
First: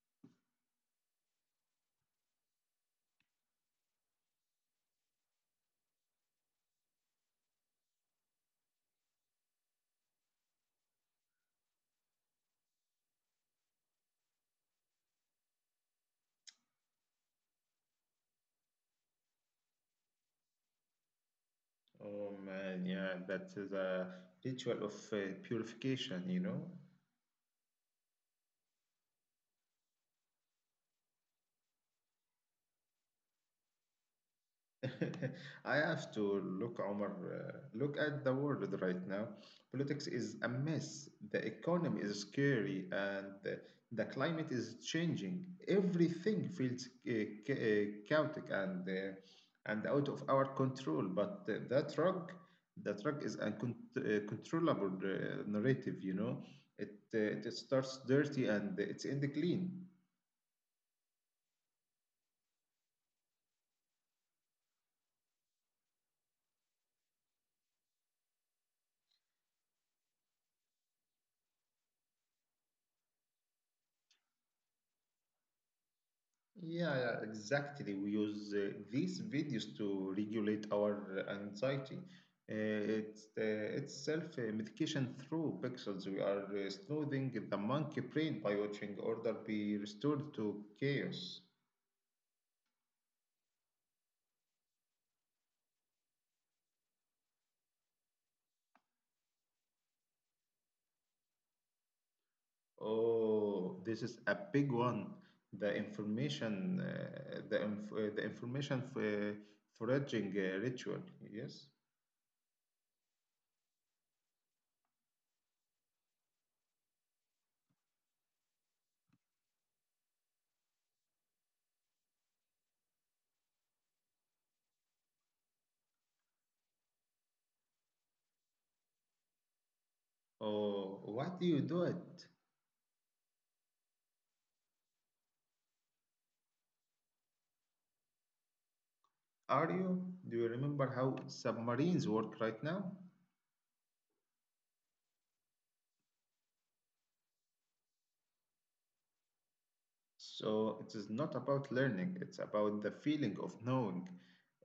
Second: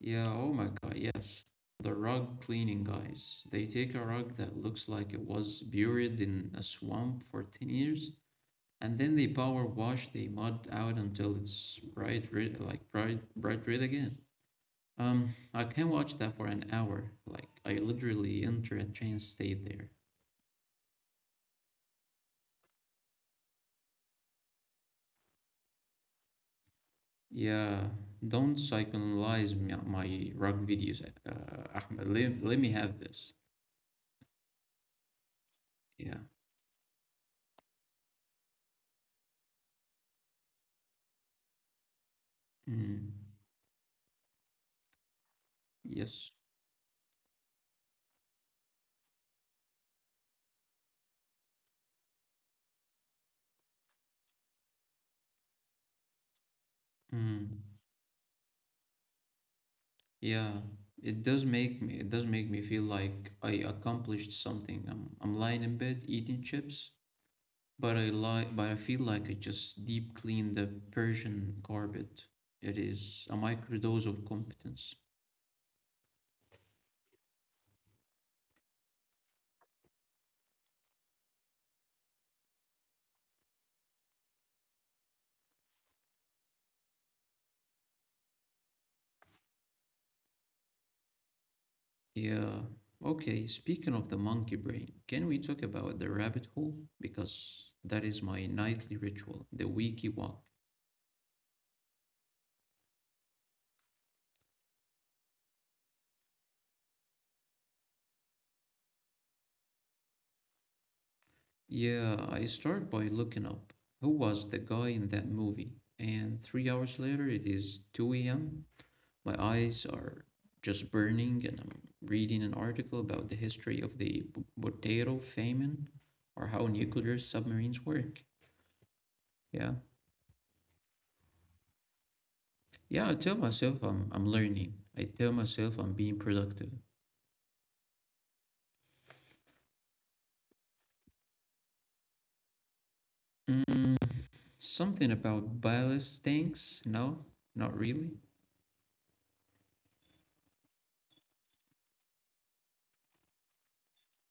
B: yeah, oh my God, yes. The rug cleaning guys. They take a rug that looks like it was buried in a swamp for ten years, and then they power wash the mud out until it's bright red, like bright, bright red again. Um, I can watch that for an hour. Like, I literally enter a trance state there.
A: Oh man, yeah, that's the ritual of uh, purification, you know.
B: Yeah, don't psychoanalyze my, my rug videos, uh, Ahmed. Let, let me have this.
A: I have to
B: Yeah.
A: look, Omar. Uh, look at the world right now. Politics is a mess. The economy is scary, and
B: Mm.
A: the, the climate is changing. Everything
B: Yes.
A: feels uh, cha- uh, chaotic and uh, and out of our control. But uh, that rock, that rock is uncontrollable uh, narrative. You know, it uh, it
B: Mm.
A: starts dirty and it ends clean.
B: Yeah. It does make me, it does make me feel like I accomplished something. I'm, I'm lying in bed eating chips, but I lie, but I feel like I just deep clean the Persian carpet. It is a microdose of competence.
A: Yeah, yeah, exactly. We use uh, these videos to regulate our uh, anxiety. Uh, it's uh, it's self uh, medication through pixels. We are uh, soothing the monkey brain by watching order be restored to chaos.
B: Yeah. Okay, speaking of the monkey brain, can we talk about the rabbit hole? Because that is my nightly ritual, the wiki walk.
A: Oh, this is a big one. The information, uh, the inf- uh, the information for foraging uh, ritual. Yes.
B: Yeah, I start by looking up who was the guy in that movie, and three hours later it is two a m. My eyes are just burning, and I'm reading an article about the history of the B- Botero famine or how nuclear submarines work. Yeah.
A: Oh, why do you do it?
B: Yeah, I tell myself I'm, I'm learning. I tell myself I'm being productive.
A: Are you? Do you remember how submarines work right now?
B: Mm, something about ballast tanks? No, not really.
A: So it is not about learning, it's about the feeling of knowing.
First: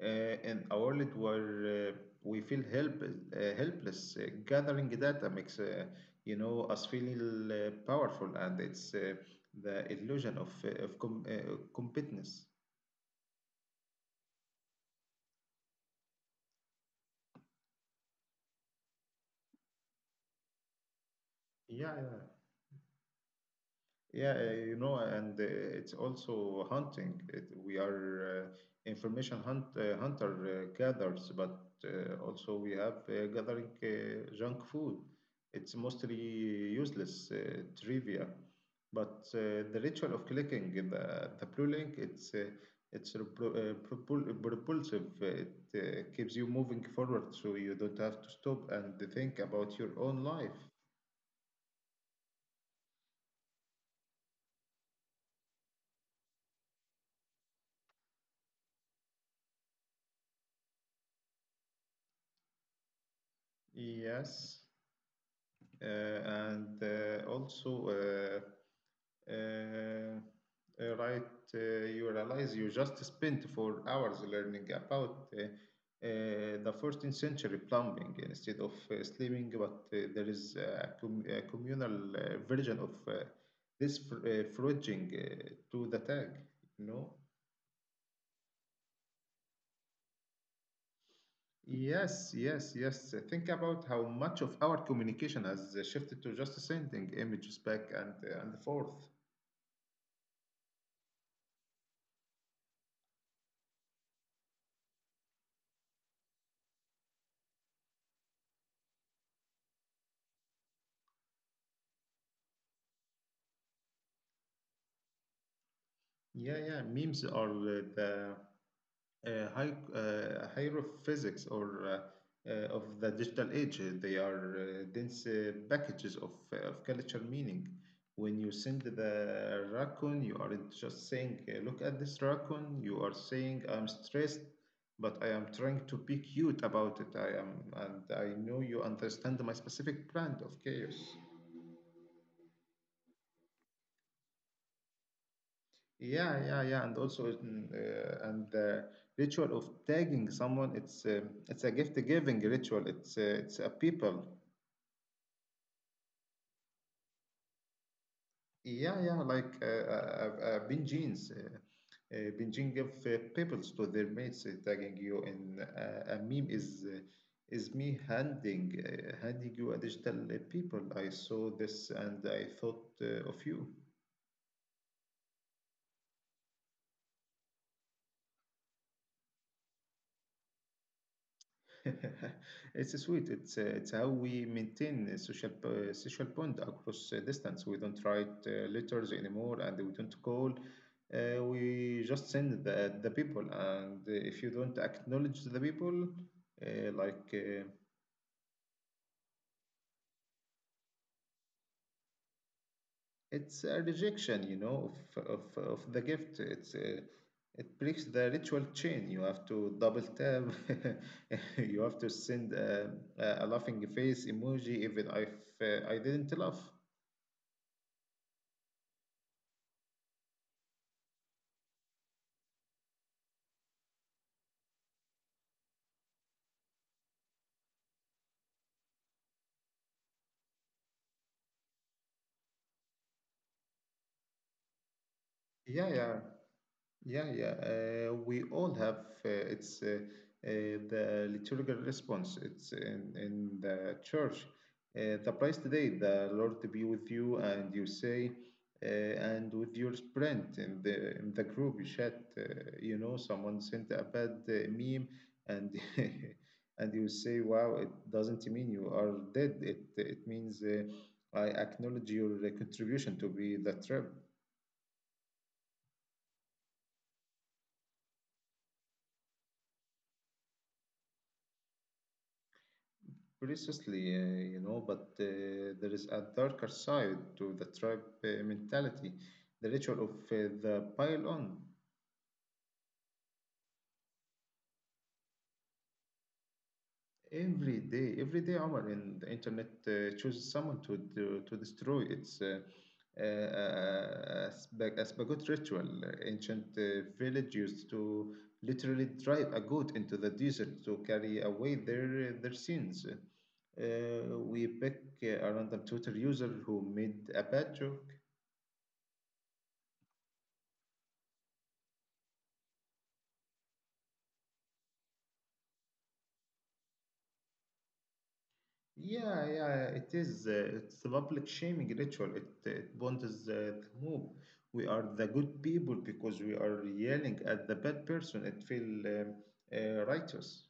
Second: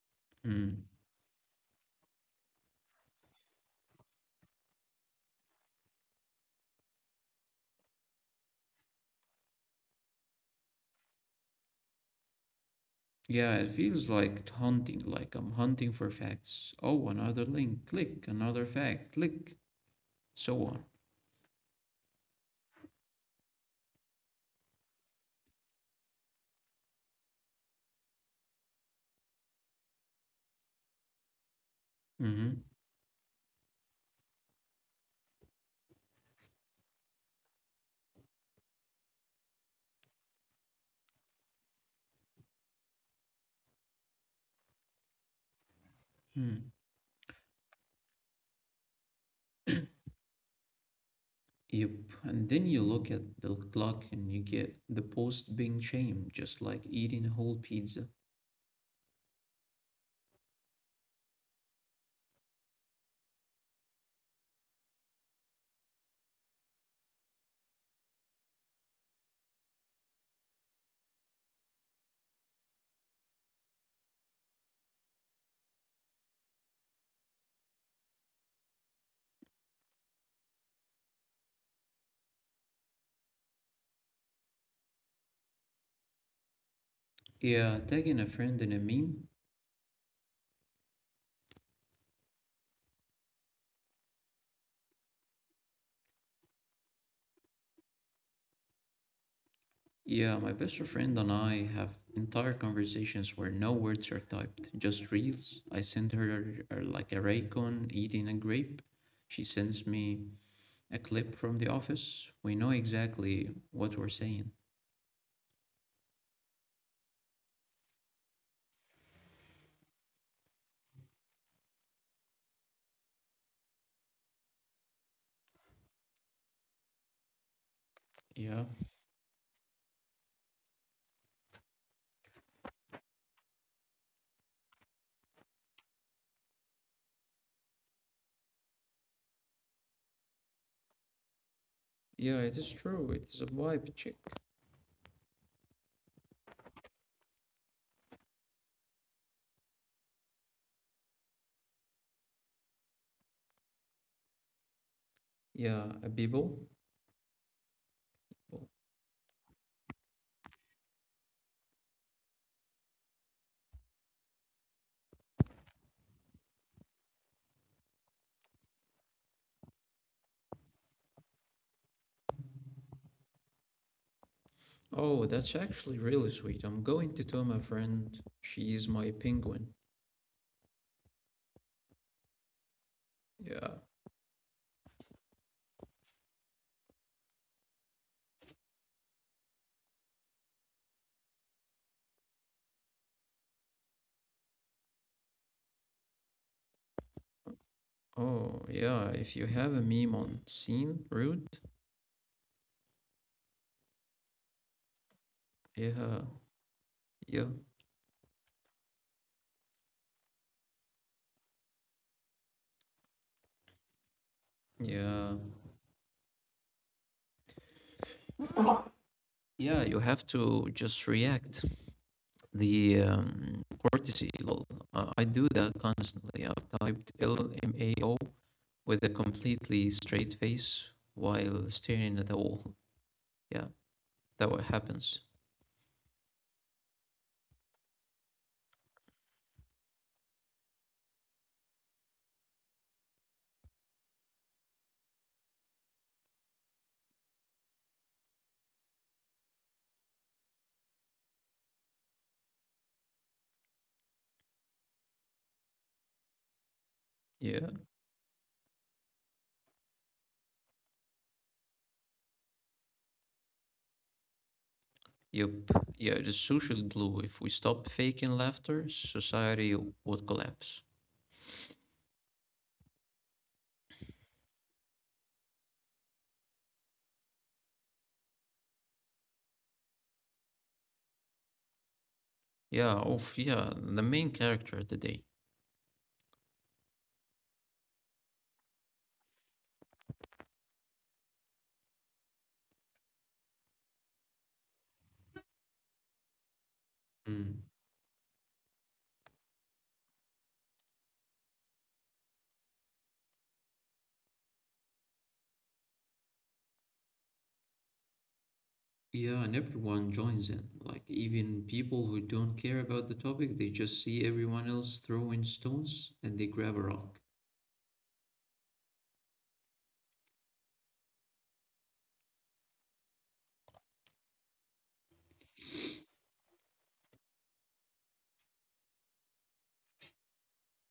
A: Uh, in a
B: Mm.
A: world where uh, we feel help, uh, helpless, uh, gathering data makes uh, you know us feel uh, powerful, and it's uh, the illusion of uh, of com- uh, competence.
B: Yeah, it feels like hunting, like I'm hunting for facts. Oh, another link, click, another fact, click, so on.
A: Yeah, yeah. Yeah, uh, you know, and uh, it's also hunting. It, we are uh, information hunt, uh, hunter uh, gatherers, but uh,
B: Mm-hmm.
A: also we have uh, gathering uh, junk food. It's mostly useless uh, trivia, but uh, the ritual of clicking the, the blue link, it's uh, it's repro- uh, propul- propulsive. It uh, keeps you
B: Mm.
A: moving forward, so you don't have to stop and think about your own life.
B: Yep. And then you look at the clock and you get the post being shamed, just like eating a whole pizza.
A: Yes. uh, and uh, also uh, uh, uh, right, uh, you realize you just spent four hours learning about uh, uh, the fourteenth century plumbing instead of uh, sleeping, but uh, there is a, com- a communal uh, version of uh, this fr- uh, foraging uh, to the tag you know
B: Yeah, tagging a friend in a meme?
A: yes, yes, yes. Uh, think about how much of our communication has uh, shifted to just sending images back and uh, and forth.
B: Yeah, my best friend and I have entire conversations where no words are typed, just reels. I send her uh, like a raycon eating a grape. She sends me a clip from the office. We know exactly what we're saying.
A: Yeah, yeah. Memes are uh, the uh, high, uh, hieroglyphics or uh, uh, of the digital age. Uh, They are uh, dense uh, packages of, uh, of cultural meaning. When you
B: Yeah,
A: send the raccoon, you aren't just saying, uh, "Look at this raccoon." You are saying, "I'm stressed, but I am trying to be cute about it. I am, and I know you understand my specific brand of chaos."
B: yeah, it is true. It is a vibe check.
A: Yeah, yeah, yeah, and also mm, uh, and the ritual of tagging someone, it's uh, it's a gift-giving ritual. It's uh, it's a people.
B: Yeah, a bibble.
A: Yeah, yeah, like uh, uh, uh, Benjins. Uh, uh, Benjin give uh, pebbles to their mates uh, tagging you, in uh, a meme is uh, is me handing uh, handing you a digital uh, people. I saw this and I thought uh, of you.
B: Oh, that's actually really sweet. I'm going to tell my friend she is my penguin.
A: It's sweet. It's
B: Yeah.
A: uh, it's how we maintain a social uh, social bond across uh, distance. We don't write uh, letters anymore, and we don't call. Uh, we just send the the people, and uh, if you don't acknowledge the people, uh, like uh,
B: Oh, yeah. If you have a meme on scene, rude.
A: it's a rejection, you know, of of of the
B: Yeah.
A: gift. It's uh,
B: Yeah,
A: it breaks the ritual chain. You have to double tap. You have to send uh, a, a laughing face emoji, even
B: yeah,
A: if uh, I didn't laugh.
B: yeah. You have to just react. The um, courtesy lol. Uh, I do that constantly. I've typed L M A O with a completely straight face while staring at the wall. Yeah, that what happens.
A: Yeah, yeah, yeah, yeah. Uh, we all have uh, it's uh, uh, the liturgical response. It's in, in the church. Uh, the price today, the Lord be with you, and you say, uh, and with your sprint in the in the group you chat. Uh, you know, someone sent a bad uh, meme, and and you say,
B: Yeah,
A: wow, it doesn't mean you are dead. It it means uh, I acknowledge your uh, contribution to be the trip.
B: yep. Yeah, just social glue. If we stop faking laughter, society would collapse.
A: Precisely, uh, you know, but uh, there is a darker side to the tribe uh, mentality, the ritual of uh, the pile on.
B: Yeah, oof, yeah. The main character today.
A: Every day, every day, Omar, in the internet uh, chooses someone to to, to destroy its uh, uh, uh, Asbag- Asbagot ritual. Uh, Ancient uh, village used to literally drive a goat into the desert to carry away their their sins. Uh, we pick uh, a random Twitter user who made a badger.
B: Yeah, and everyone joins in. Like, even people who don't care about the topic, they just see everyone else throwing stones and they grab a rock.
A: Yeah, yeah, it is. Uh, it's a public shaming ritual. It, it bonds uh, the mob. We are the good people because we are yelling at the bad person. It feel um, uh, righteous.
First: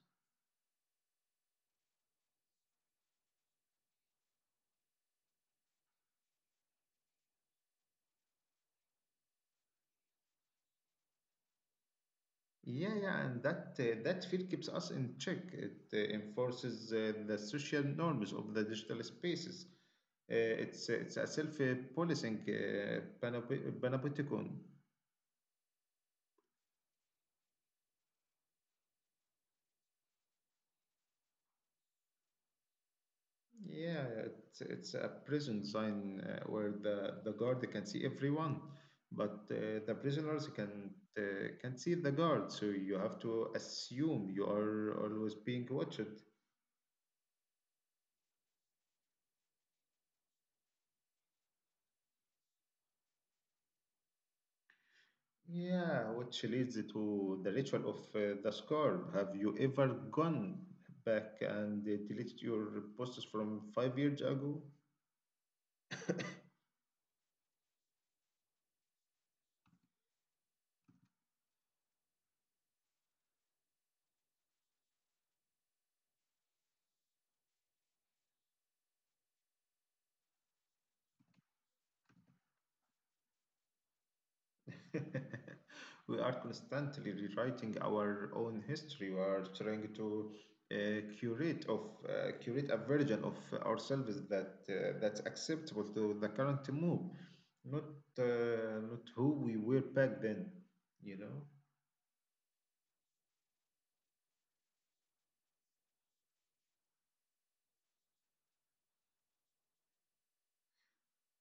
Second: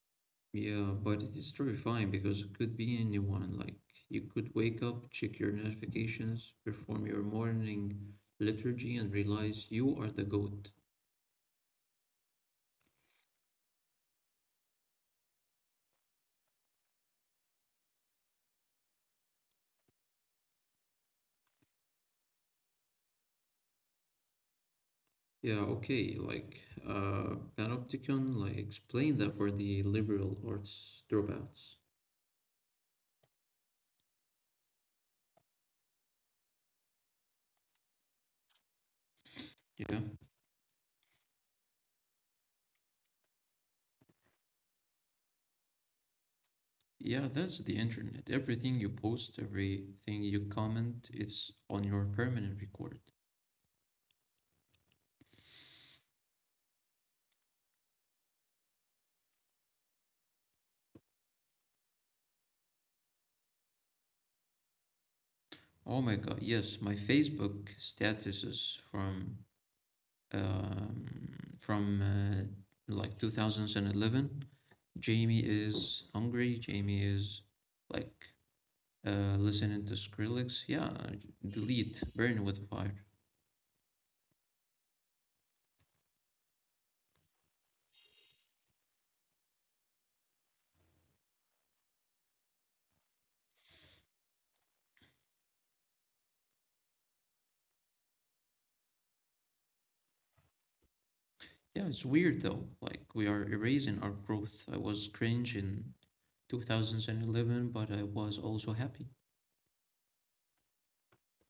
B: Yeah, but it is terrifying because it could be anyone. Like, you could wake up, check your notifications, perform your morning liturgy, and realize you are the goat.
A: Yeah, yeah, and that uh, that feel keeps us in check. It uh, enforces uh, the social norms of the digital spaces. Uh, it's it's a self-policing uh, panop- panopticon.
B: Yeah, okay, like, uh, Panopticon, like, explain that for the liberal arts dropouts.
A: Yeah, it's, it's a prison sign uh, where the, the guard can see everyone, but uh, the
B: Yeah.
A: prisoners can uh, can see the guard. So you have to assume you are always being watched.
B: Yeah, that's the internet. Everything you post, everything you comment, it's on your permanent record.
A: Yeah, which leads to the ritual of uh, the scarab. Have you ever gone back and uh, deleted your posts from five years ago?
B: Oh my God, yes, my Facebook statuses from um, from uh, like two thousand eleven. Jamie is hungry. Jamie is like uh, listening to Skrillex. Yeah, delete, burn with fire.
A: We are constantly rewriting our own history. We are trying to uh, curate of uh, curate a version of ourselves that uh, that's acceptable to the current mood, not uh, not who we were back then. You know,
B: Yeah, it's weird though. Like we are erasing our growth. I was cringe in two thousand eleven, but I was also happy.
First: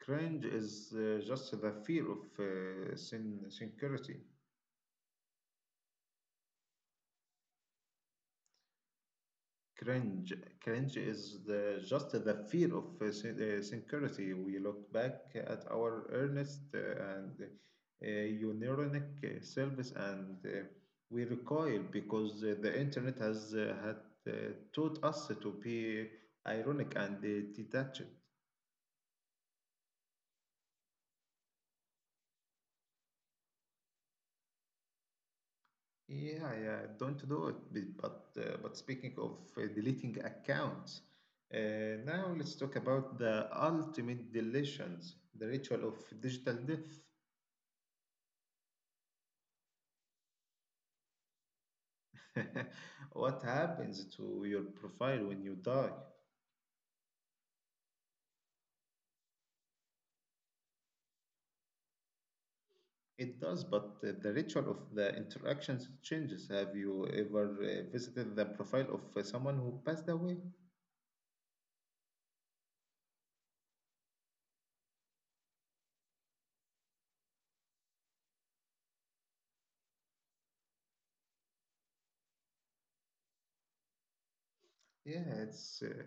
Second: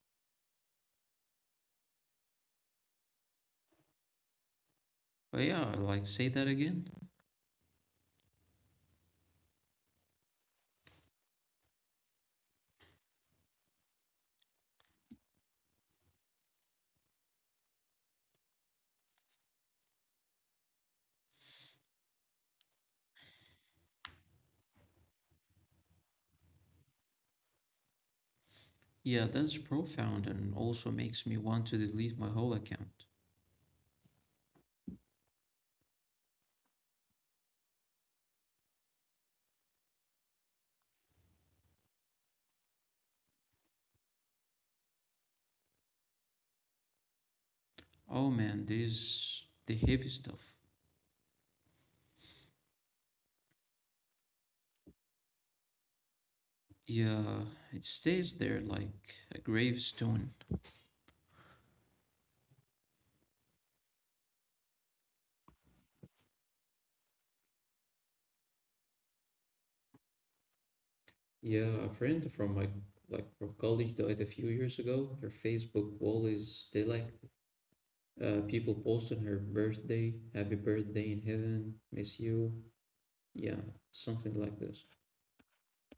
A: cringe is uh, just the fear of uh, sin- sincerity.
B: But yeah, like say that again.
A: Cringe. Cringe is the, just the fear of uh, syn- uh, sincerity. We look back at our earnest uh, and uh, unionic uh, selves and uh, we recoil because uh, the internet has uh, had uh, taught us to be ironic and uh, detached.
B: Yeah, that's profound and also makes me want to delete my whole account.
A: Yeah, yeah, don't do it. B- But uh, but speaking of uh, deleting accounts, uh, now let's talk about the ultimate deletions, the ritual of digital death.
B: Oh man, this the heavy stuff.
A: What happens to your profile when you die?
B: Yeah, it stays there like a gravestone.
A: It does, but uh, the ritual of the interactions changes. Have you ever uh, visited the profile of uh, someone who passed away?
B: Yeah, a friend from my like from college died a few years ago. Her Facebook wall is still active. Uh, people post on her birthday, happy birthday in heaven, miss you. Yeah, something like this.
A: Yeah, it's uh,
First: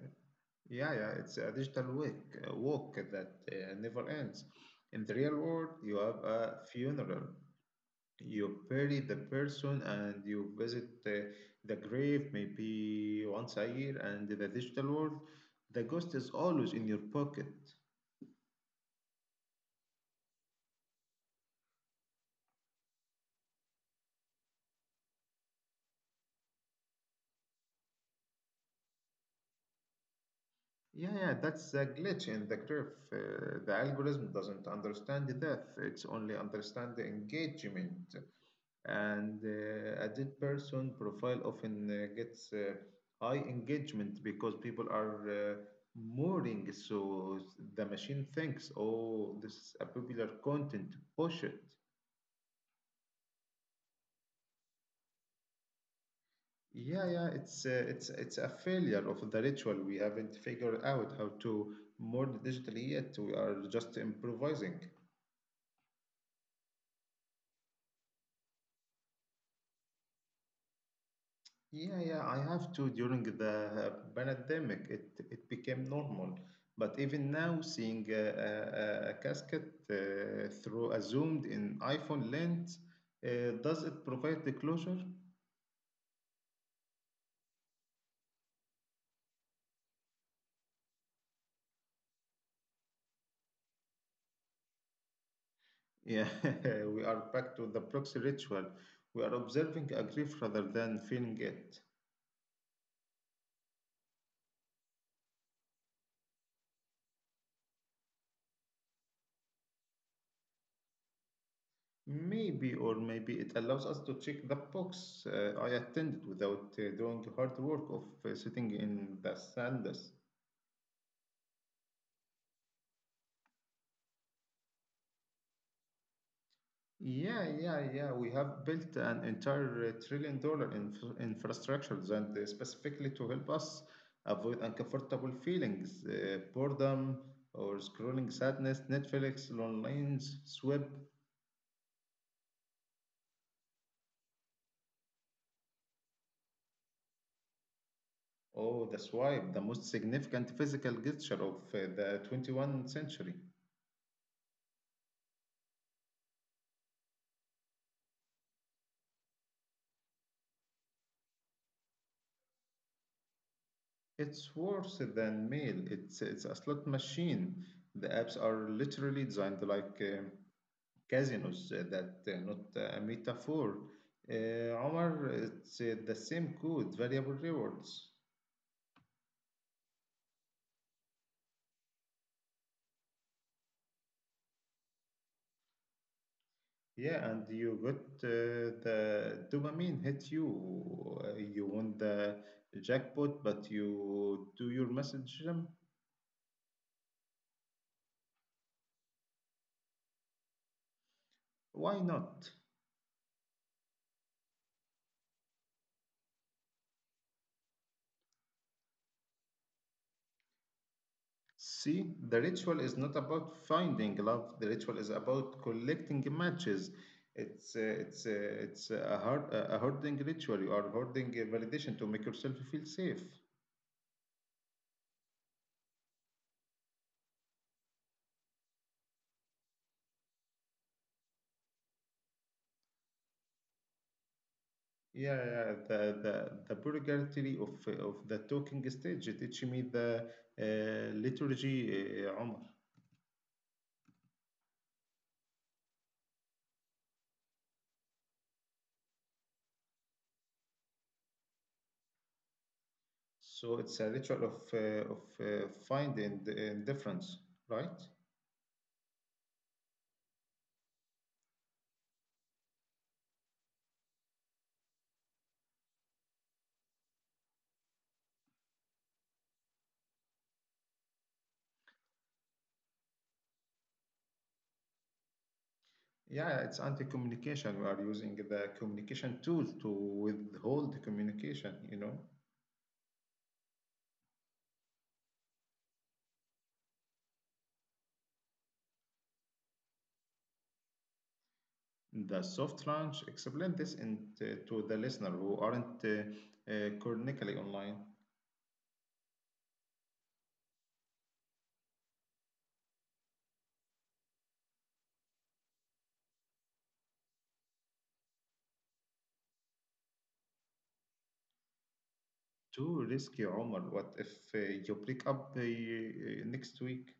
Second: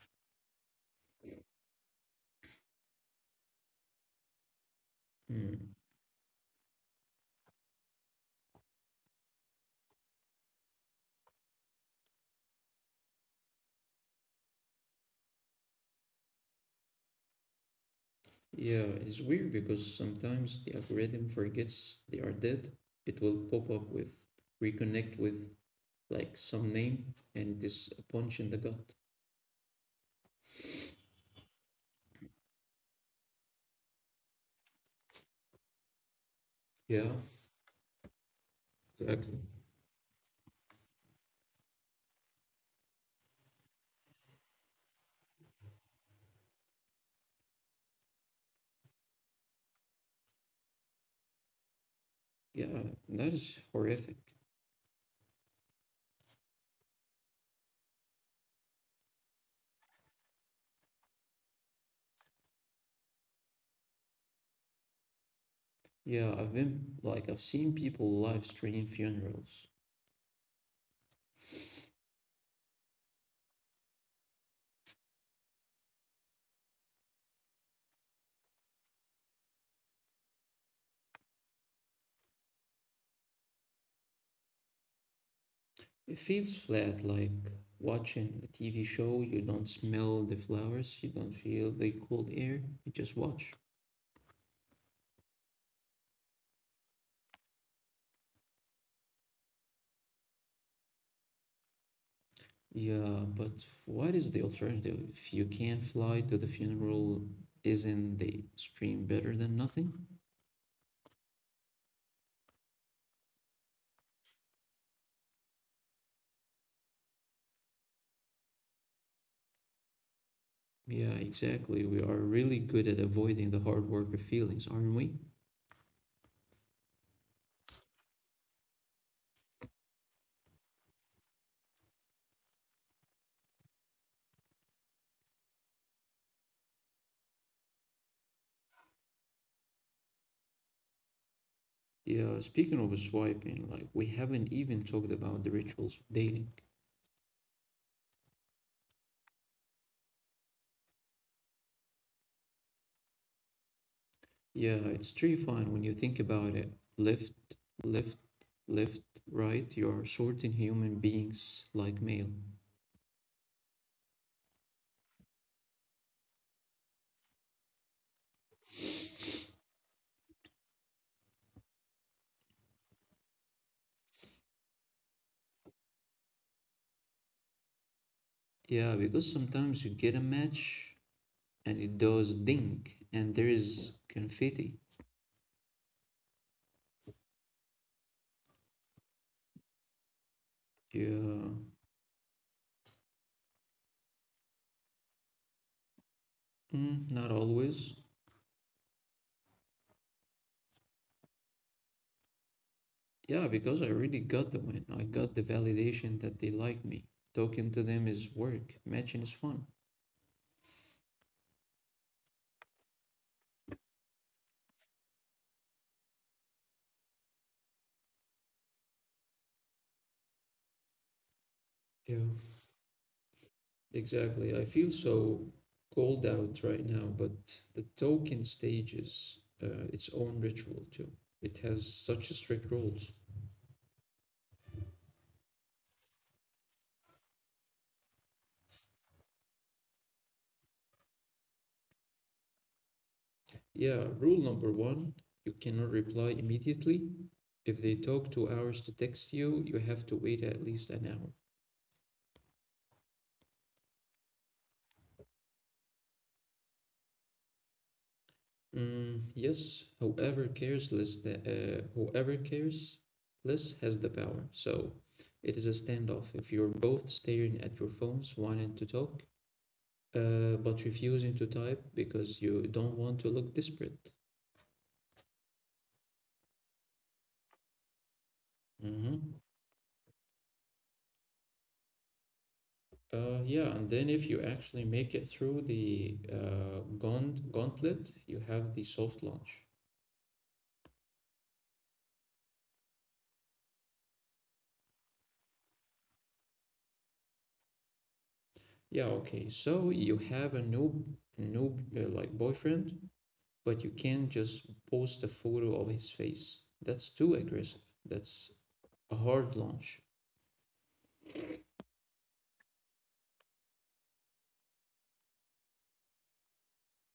A: yeah, yeah, it's a digital walk, a walk that uh, never ends. In the real world,
B: Hmm.
A: you have a funeral. You bury the person and you visit the, the grave maybe once a year, and in the digital world, the ghost is always in your pocket.
B: Yeah, it's weird because sometimes the algorithm forgets they are dead. It will pop up with reconnect with like some name and this punch in the gut.
A: Yeah, yeah, that's a glitch in the graph. Uh, the algorithm doesn't understand the depth, it's only understand the
B: Yeah,
A: engagement. And
B: exactly.
A: uh, a dead person profile often uh, gets uh, high engagement because people are uh, mooring. So the machine thinks, oh, this is a popular content, push it.
B: Yeah, that is horrific.
A: Yeah, yeah, it's uh, it's it's a failure of the ritual. We haven't figured out how to more digitally yet. We are just improvising.
B: Yeah, I've been like I've seen people live stream funerals.
A: Yeah, yeah, I have to. During the uh, pandemic, it, it became normal. But even now, seeing a, a, a casket uh, through a zoomed in iPhone lens, uh, does it provide the closure?
B: It feels flat, like watching a T V show. You don't smell the flowers, you don't feel the cold air, you just watch.
A: Yeah, we are back to the proxy ritual. We are observing a grief rather than feeling it.
B: Yeah, but what is the alternative? If you can't fly to the funeral, isn't the stream better than nothing?
A: Maybe, or maybe it allows us to check the box, uh, I attended without uh, doing the hard work of uh, sitting in the sandals.
B: Yeah, exactly. We are really good at avoiding the hard work of feelings, aren't we?
A: Yeah, yeah, yeah. We have built an entire uh, trillion dollar inf- infrastructure and uh, specifically to help us avoid uncomfortable feelings, uh, boredom or scrolling sadness, Netflix, online swipe.
B: Yeah, speaking of swiping, like we haven't even talked about the rituals of dating.
A: Oh, the swipe, the most significant physical gesture of uh, the twenty-first century.
B: Yeah, it's terrifying when you think about it. Left, left, left, right, you are sorting human beings like mail.
A: It's worse than mail. It's it's a slot machine. The apps are literally designed like. um casinos uh, that uh, not a metaphor. Uh, Omar, it's uh, the same code, variable rewards.
B: Yeah, because sometimes you get a match and it does ding, and there is confetti.
A: Yeah, and you got uh, the dopamine hit you.
B: Yeah,
A: Uh, you won the jackpot, but you do your message jump.
B: mm, not always.
A: Why not?
B: Yeah, because I already got the win. I got the validation that they like me. Talking to them is work, matching is fun.
A: See, the ritual is not about finding love. The ritual is about collecting matches. It's uh, it's uh, it's a hard a hoarding ritual. You are hoarding a validation to
B: Yeah,
A: make yourself feel safe.
B: exactly. I feel so called out right now, but the talking stage is uh, its own ritual too. It has such strict rules.
A: Yeah, yeah, the the the Burger of of the talking stage. It teach me the uh, liturgy, uh, Omar.
B: Yeah, rule number one, you cannot reply immediately. If they talk two hours to text you, you have to wait at least an hour.
A: So it's a ritual of uh, of uh, find and, and difference, right?
B: Mm, yes, whoever cares less that uh, whoever cares less has the power. So it is a standoff. If you're both staring at your phones, wanting to talk, uh, but refusing to type because you don't want to look desperate.
A: Yeah, it's anti-communication. We are using the communication
B: Mhm.
A: tool to withhold communication. You know,
B: Uh, yeah, and then if you actually make it through the uh, gaunt gauntlet, you have the soft launch.
A: the soft launch. Explain this in to, to the listener who aren't uh, uh, chronically online.
B: Yeah, okay. So you have a noob, noob uh, like boyfriend, but you can't just post a photo of his face. That's too aggressive. That's a hard launch.
A: Too risky, Omar. What if uh, you break up uh, next week?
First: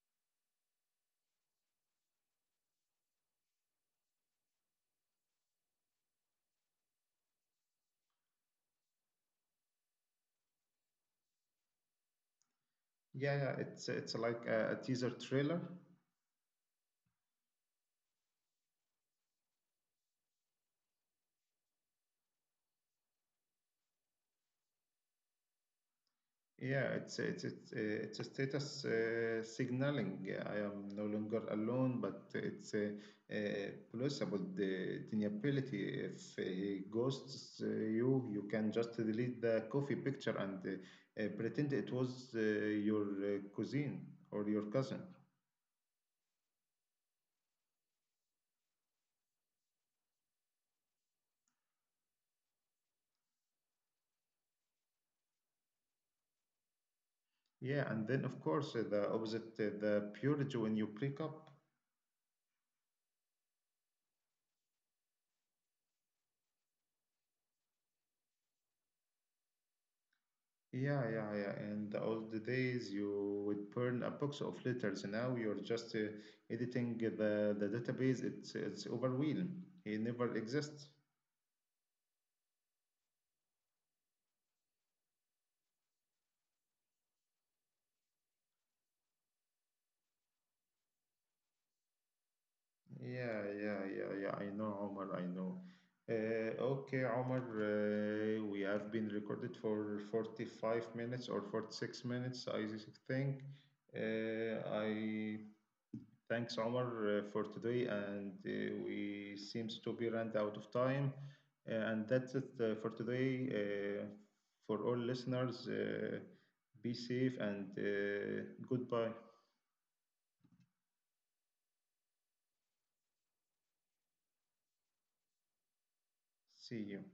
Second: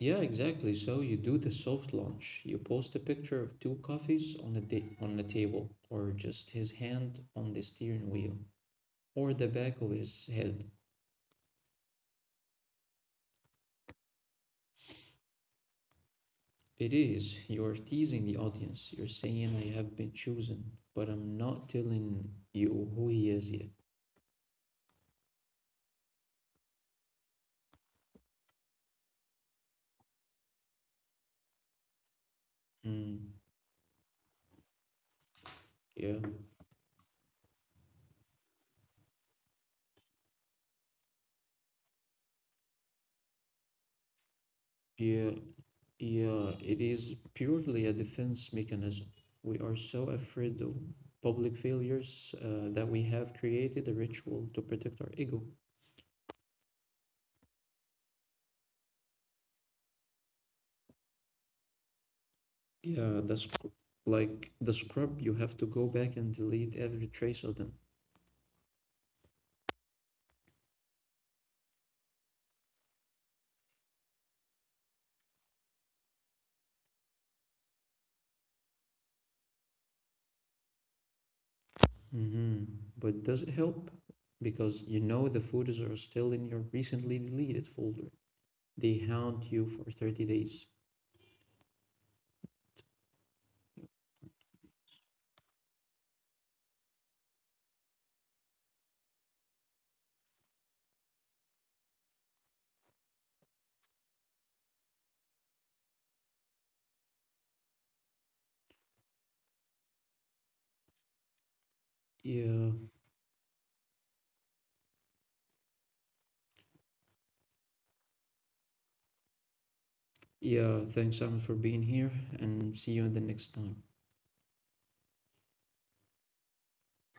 B: Yeah, exactly. So you do the soft launch. You post a picture of two coffees on a da- on the table, or just his hand on the steering wheel, or the back of his head.
A: Yeah, yeah, it's it's like a, a teaser trailer.
B: It is. You're teasing the audience. You're saying I have been chosen, but I'm not telling you who he is yet.
A: Yeah, it's it's it's uh, it's a status uh, signaling. Yeah, I am no longer alone, but it's uh,
B: Mm,
A: uh, plus about the deniability.
B: yeah.
A: If uh, he ghosts uh, you, you can just delete the coffee picture and uh, uh, pretend it was uh, your uh, cousin or your cousin.
B: Yeah. Yeah. It is purely a defense mechanism. We are so afraid of public failures uh, that we have created a ritual to protect our ego.
A: Yeah, and then of course uh, the opposite, uh, the purity when you break up.
B: Yeah, that's like the scrub, you have to go back and delete every trace of them.
A: Yeah, yeah, yeah. In the old days, you would burn a box of letters. Now you're just uh, editing the, the database. It's it's overwhelmed. It never exists.
B: Hmm. But does it help? Because you know the photos are still in your recently deleted folder. They haunt you for thirty days.
A: Yeah, yeah, yeah, yeah. I know, Omar. I know. Uh, okay, Omar. Uh, we have been recorded for forty-five minutes or forty-six minutes, I think. Uh, I Thanks, Omar, uh, for today, and uh, we seems to be run out of time. Uh, and that's it
B: Yeah,
A: uh, for today. Uh, for all listeners, uh, be safe and uh, goodbye.
B: yeah, thanks Simon for being here and see you in the next time.
A: See you.